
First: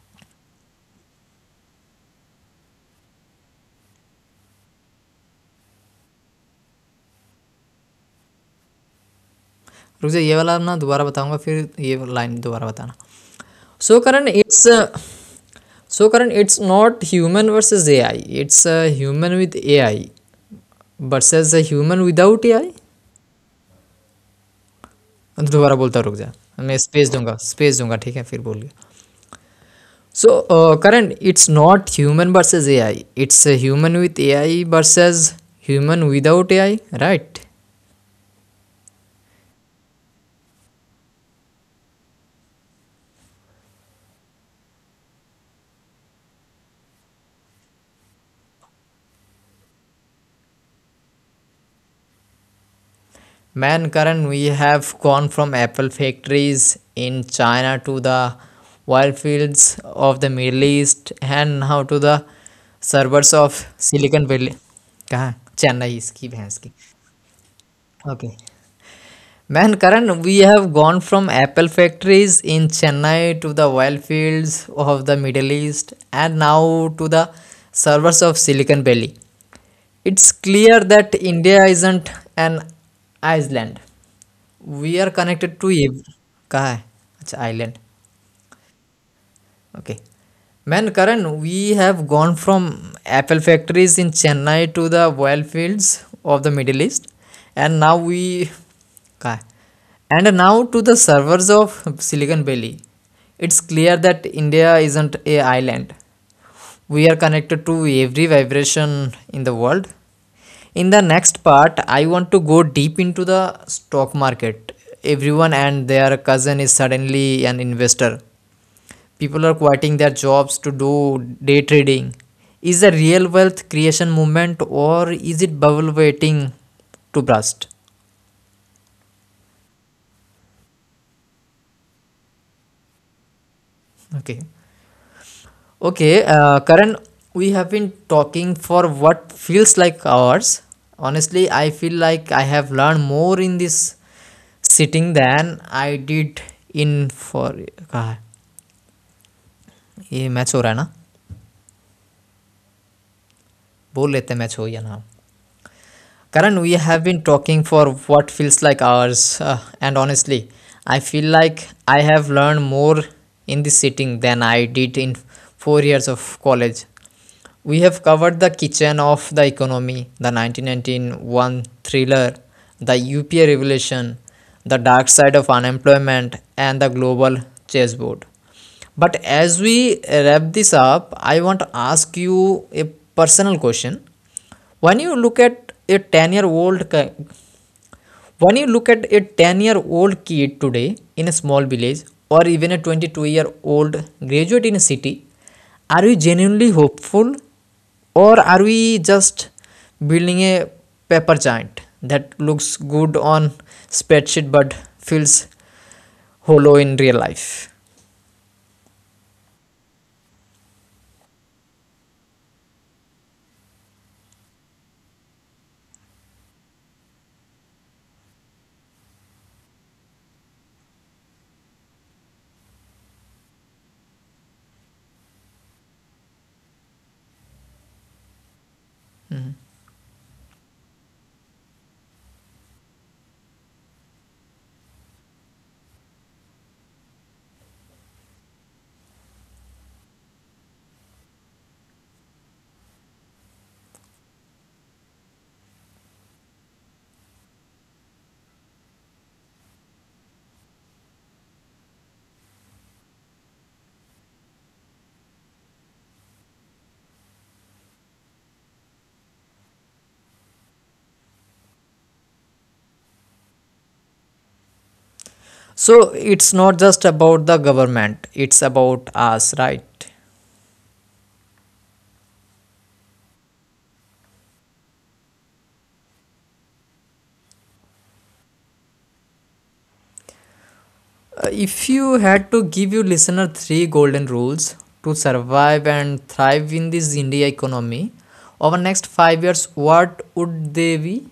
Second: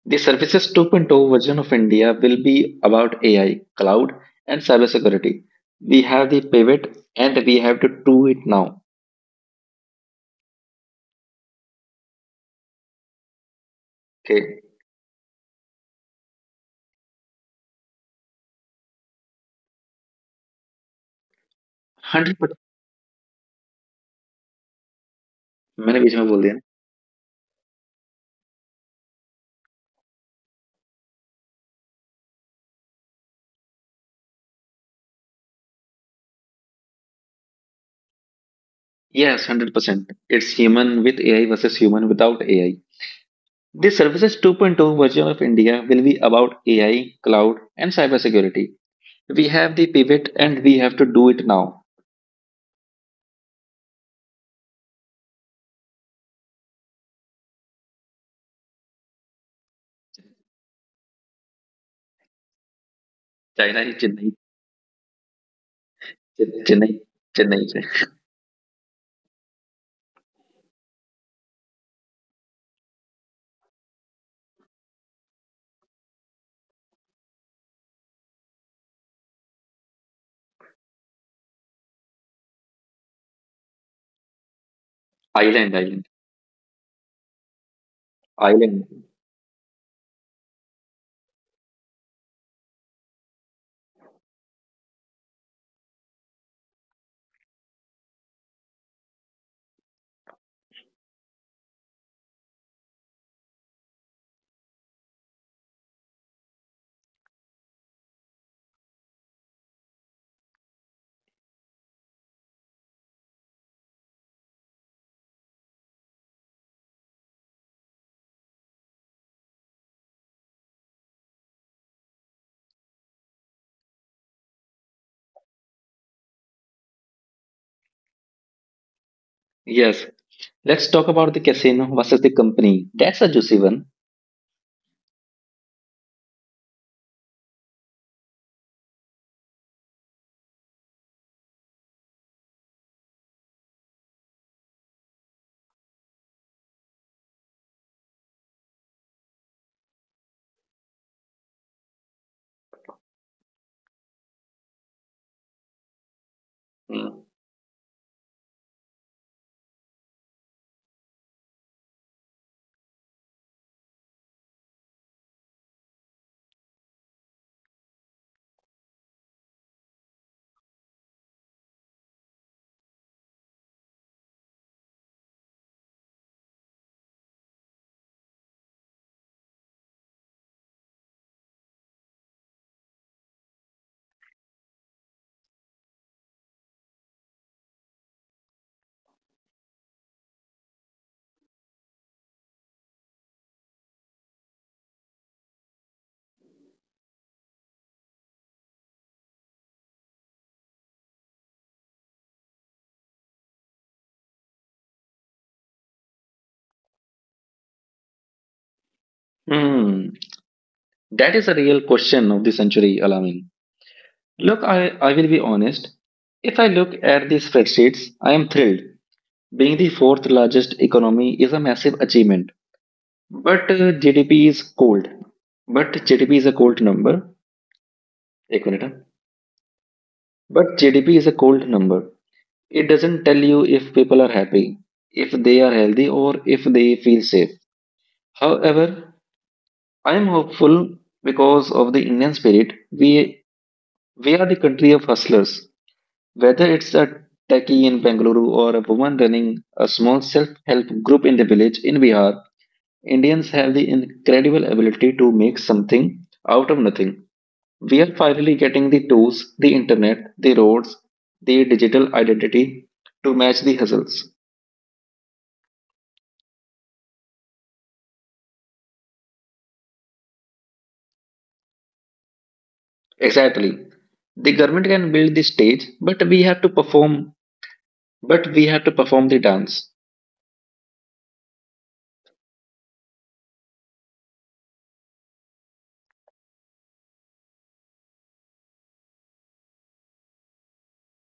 The Services 2.0 version of India will be about AI, cloud, and cybersecurity. We have the pivot and we have to do it now.
रुक जा ये वाला ना दोबारा बताऊंगा फिर ये line दोबारा बताना so Karan
Okay.
It's so Karan it's not human versus A I it's human with A I versus human without A
100%
I दोबारा बोलता
मैंने
रुक
बीच
जा
में बोल दिया
मैं स्पेस दूंगा ठीक है फिर बोलिए so Karan it's not human versus A I it's human with A I versus human without A I right.
Yes, 100%. It's human with AI versus human without AI. The Services 2.0 version of India will be about AI, cloud, and cybersecurity. We have the pivot and we have to do it now.
Man, Karan, we have gone from apple factories in China to the oil fields of the Middle East and now to the servers of
China is Chennai,
Silicon Valley. कहाँ चेन्नई इसकी भैंस की
Chennai, Chennai, Chennai.
Okay man we have gone from Apple factories in Chennai to the oil fields of the Middle East, and now to the servers of Silicon Valley. It's clear that India isn't an island. We are connected
Island,
to
island,
ev- कहा है? अच्छा island.
island.
Okay. Man, Karan, we have gone from apple factories in Chennai to the oil fields of the Middle East, and now we, Ka- and now to the servers of Silicon Valley. It's clear that India isn't a island. We are connected to every vibration in the world. In the next part, I want to go deep into the stock market. Everyone and their cousin is suddenly an investor. People are quitting their jobs to do day trading. Is the real wealth creation movement or is it bubble waiting to burst?
Yes. Let's talk about the casino versus the company. That's a juicy one.
Okay okay uh, Karan, we have been talking for what feels like hours. Honestly, I feel like I have learned more in this sitting than I did in for कहा ये match हो रहा है ना बोल लेते हैं match हो या ना. Karan, we
Hmm.
have been talking for what feels like hours, and honestly, I feel like I have learned more in this sitting than I did in 4 years of college. We have covered the kitchen of the economy, the 1991 thriller, the UPA revolution, the dark side of unemployment, and the global chessboard. But as we wrap this up, I want to ask you a personal question: when you look at a 10-year-old ki- when you look at a 10-year-old kid today in a small village or even a 22-year-old graduate in a city, are we genuinely hopeful or are we just building a paper giant that looks good on spreadsheet but feels hollow in real life?
Hmm. That is a real question of the century, alarming. Look, I will be honest. If I look at these spreadsheets, I am thrilled. Being the fourth largest economy is a massive achievement, but GDP is cold. But GDP is a cold number. एक minute, huh? But GDP is a cold number. It doesn't tell you if people are happy, if they are healthy, or if they feel safe. However, I am hopeful because of the Indian spirit. We are the country of hustlers. Whether it's a techie in Bengaluru or a woman running a small self-help group in the village in Bihar, Indians have the incredible ability to make something out of nothing. We are finally getting the tools, the internet, the roads, the digital identity to match the hustles.
So it's not just about the government, it's about us, right?
Exactly. The government can build the stage, but we have to perform the dance.
If you had to give your listener three golden rules to survive and thrive in this India economy over next 5 years, what would they be?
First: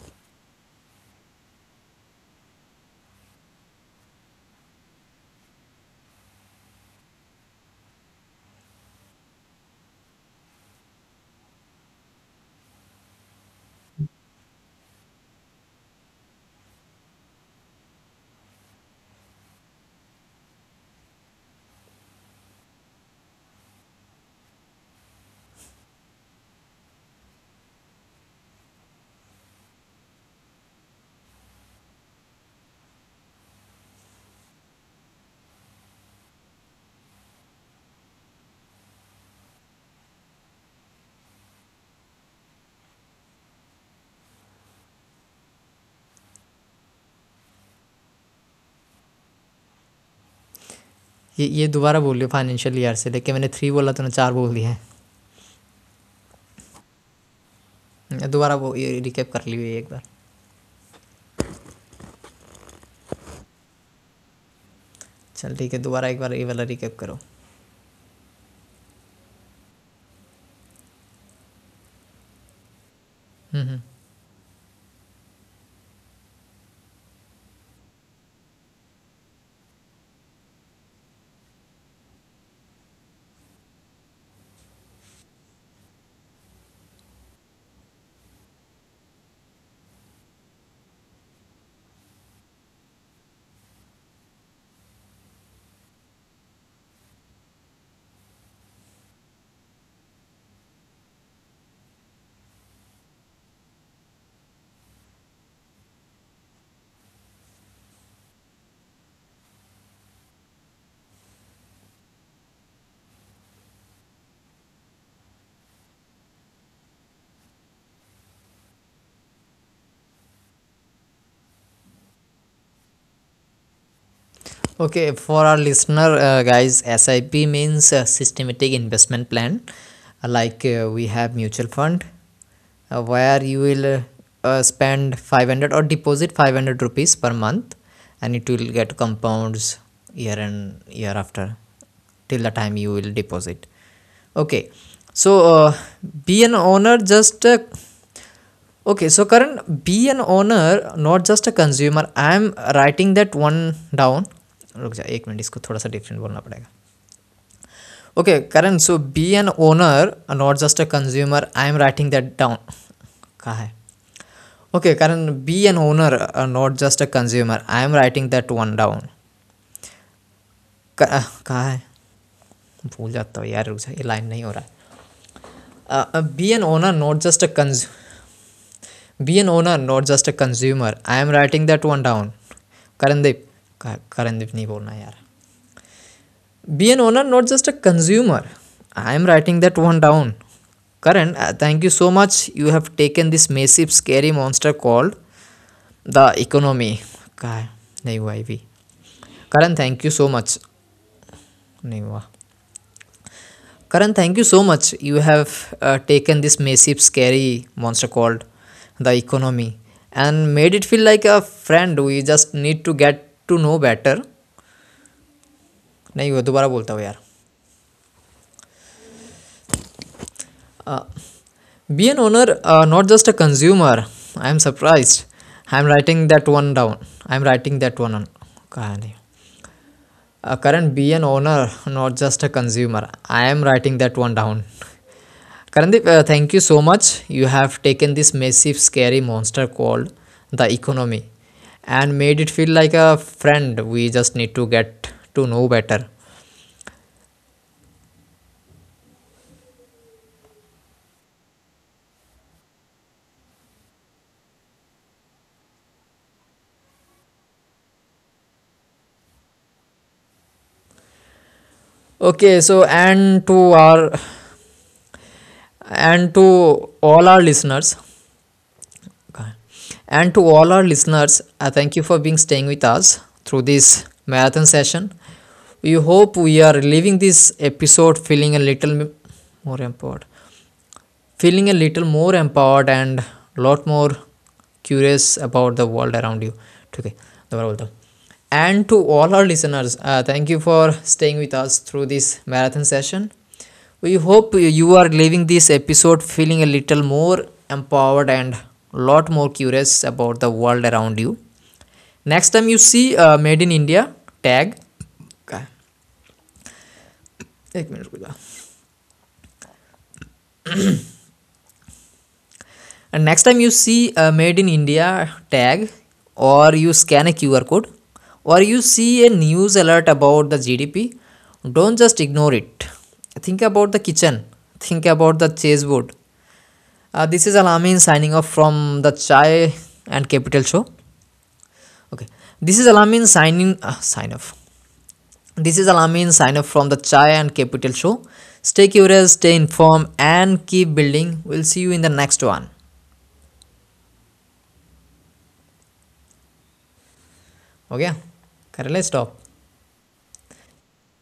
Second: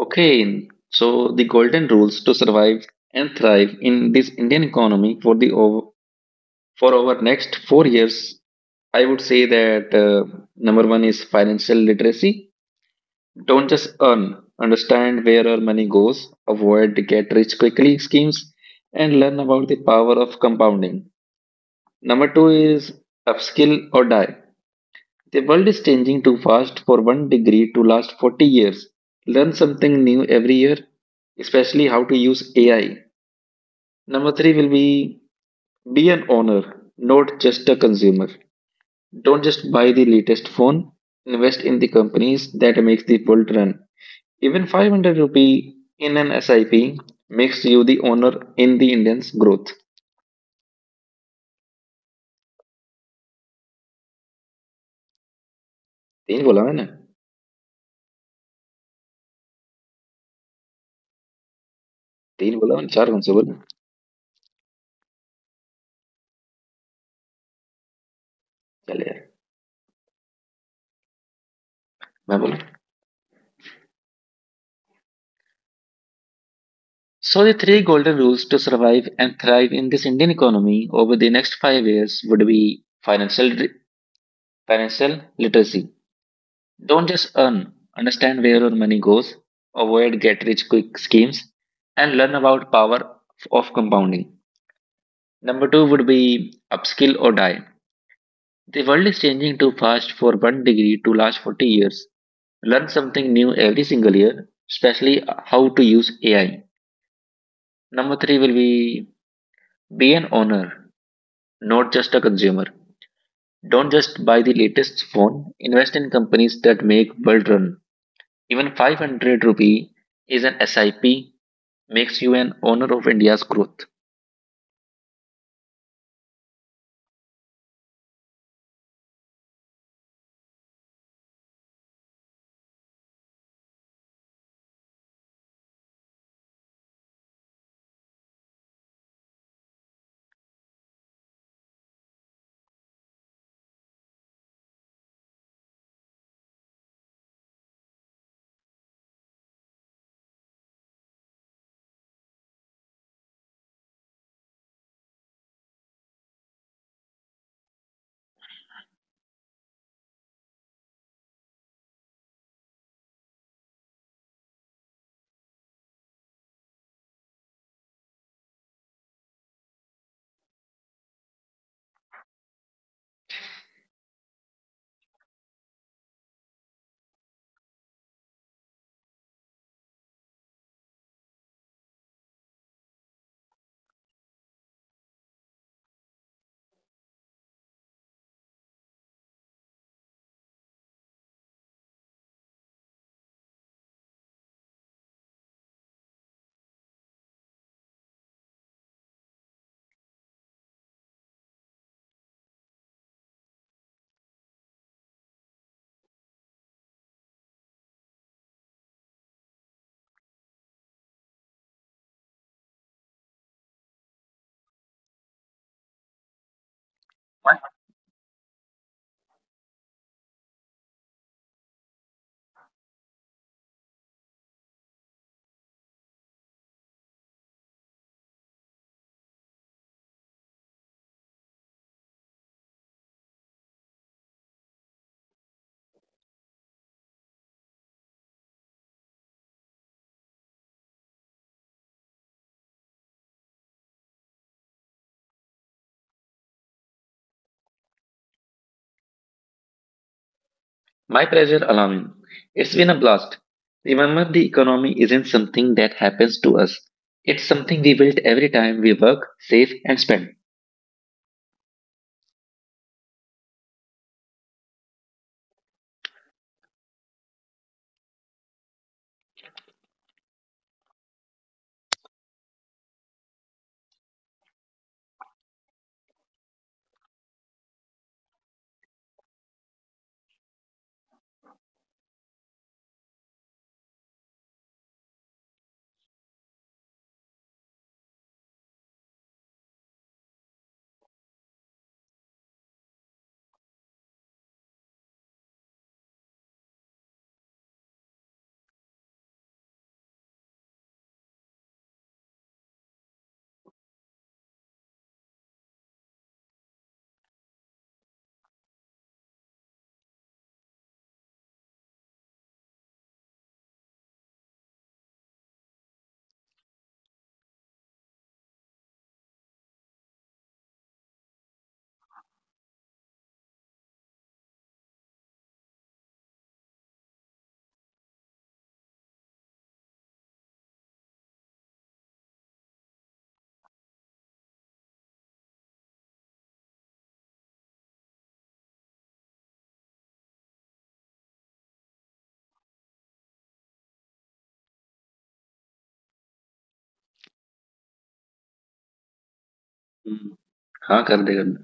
Okay, so the golden rules to survive and thrive in this Indian economy for our next 4 years, I would say that number one is financial literacy. Don't just earn, understand where our money goes, avoid get rich quickly schemes, and learn about the power of compounding. Number two is upskill or die. The world is changing too fast for one degree to last 40 years. Learn something new every year, especially how to use AI. Number three will be an owner, not just a consumer. Don't just buy the latest phone, invest in the companies that makes the world run. Even 500 rupee in an SIP makes you the owner in the Indian's growth.
ये ये दोबारा बोलिए financial year से लेके मैंने three बोला तूने चार बोल दिया
तीन बोला मैंने
है दोबारा वो ये रिकैप कर लियो ये एक बार
तीन बोला मैंने चार कौन से बोला
चल ठीक है दोबारा एक बार ये वाला रिकैप करो
चल यार मैं बोला
हम्म हम्म.
So the three golden rules to survive and thrive in this Indian economy over the next 5 years would be financial literacy. Don't just earn, understand where your money goes, avoid get rich quick schemes, and learn about power of compounding. Number two would be upskill or die. The world is changing too fast for one degree to last 40 years. Learn something new every single year, especially how to use AI. Number three will be an owner, not just a consumer. Don't just buy the latest phone, invest in companies that make world run. Even 500 rupee is an SIP makes you an owner of India's growth.
Okay, for our listener, guys, SIP means systematic investment plan. Like we have mutual fund, where you will spend 500 or deposit 500 rupees per month, and it will get compounds year and year after till the time you will deposit. Okay, so be an owner, just Okay, so Karan, be an owner, not just a consumer. I am writing that one down. रुक जा एक minute इसको थोड़ा सा different बोलना पड़ेगा okay Karan so be an owner not just a consumer I am writing that down कहाँ है okay Karan be an owner not just a consumer I am writing that one down कहाँ है भूल जाता हूँ यार रुक जा ये लाइन नहीं हो रहा है be an owner not just a consumer. Be an owner, not just a consumer. I am writing that one down. Karandeep. Karandeep नहीं बोलना यार be an owner not just a consumer I am writing that one down Karan thank you so much you have taken this massive scary monster called the economy का है नहीं हुआ ये भी Karan thank you so much नहीं हुआ. Karan, thank you so much. You have taken this massive, scary monster called the economy and made it feel like a friend we just need to get to know better. नहीं वो दोबारा बोलता हूँ यार Be an be an owner not just a consumer I am surprise I am writing that one down I am writing that one कहानी Karan be an owner, not just a consumer. I am writing that one down. Karandeep, thank you so much. You have taken this massive, scary monster called the economy and made it feel like a friend we just need to get to know better.
My pleasure, Alamin. It's been a blast. Remember, the economy isn't something that happens to us. It's something we build every time we work, save, and spend.
Okay, so and to our and to all our listeners, and to all our listeners, thank you for being staying with us through this marathon session. We hope we are leaving this episode feeling a little m- more empowered, feeling a little more empowered and lot more curious about the world around you. Okay, दोबारा बोलता. And to all our listeners, thank you for staying with us through this marathon session. We hope you are leaving this episode feeling a little more empowered and a lot more curious about the world around you. Next time you see Made in India, tag. Okay. एक minute रुक. And next time you see a made in India tag, or you scan a QR code, or you see a news alert about the GDP, don't just ignore it. Think about the kitchen, think about the chessboard. This is Alamin signing off from the Chai and Capital Show. Okay, this is Alamin signing sign off. This is Alamin sign off from the Chai and Capital Show. Stay curious, stay informed, and keep building. We'll see you in the next one. Okay, Karele, stop.
Hmm, हाँ कर देगा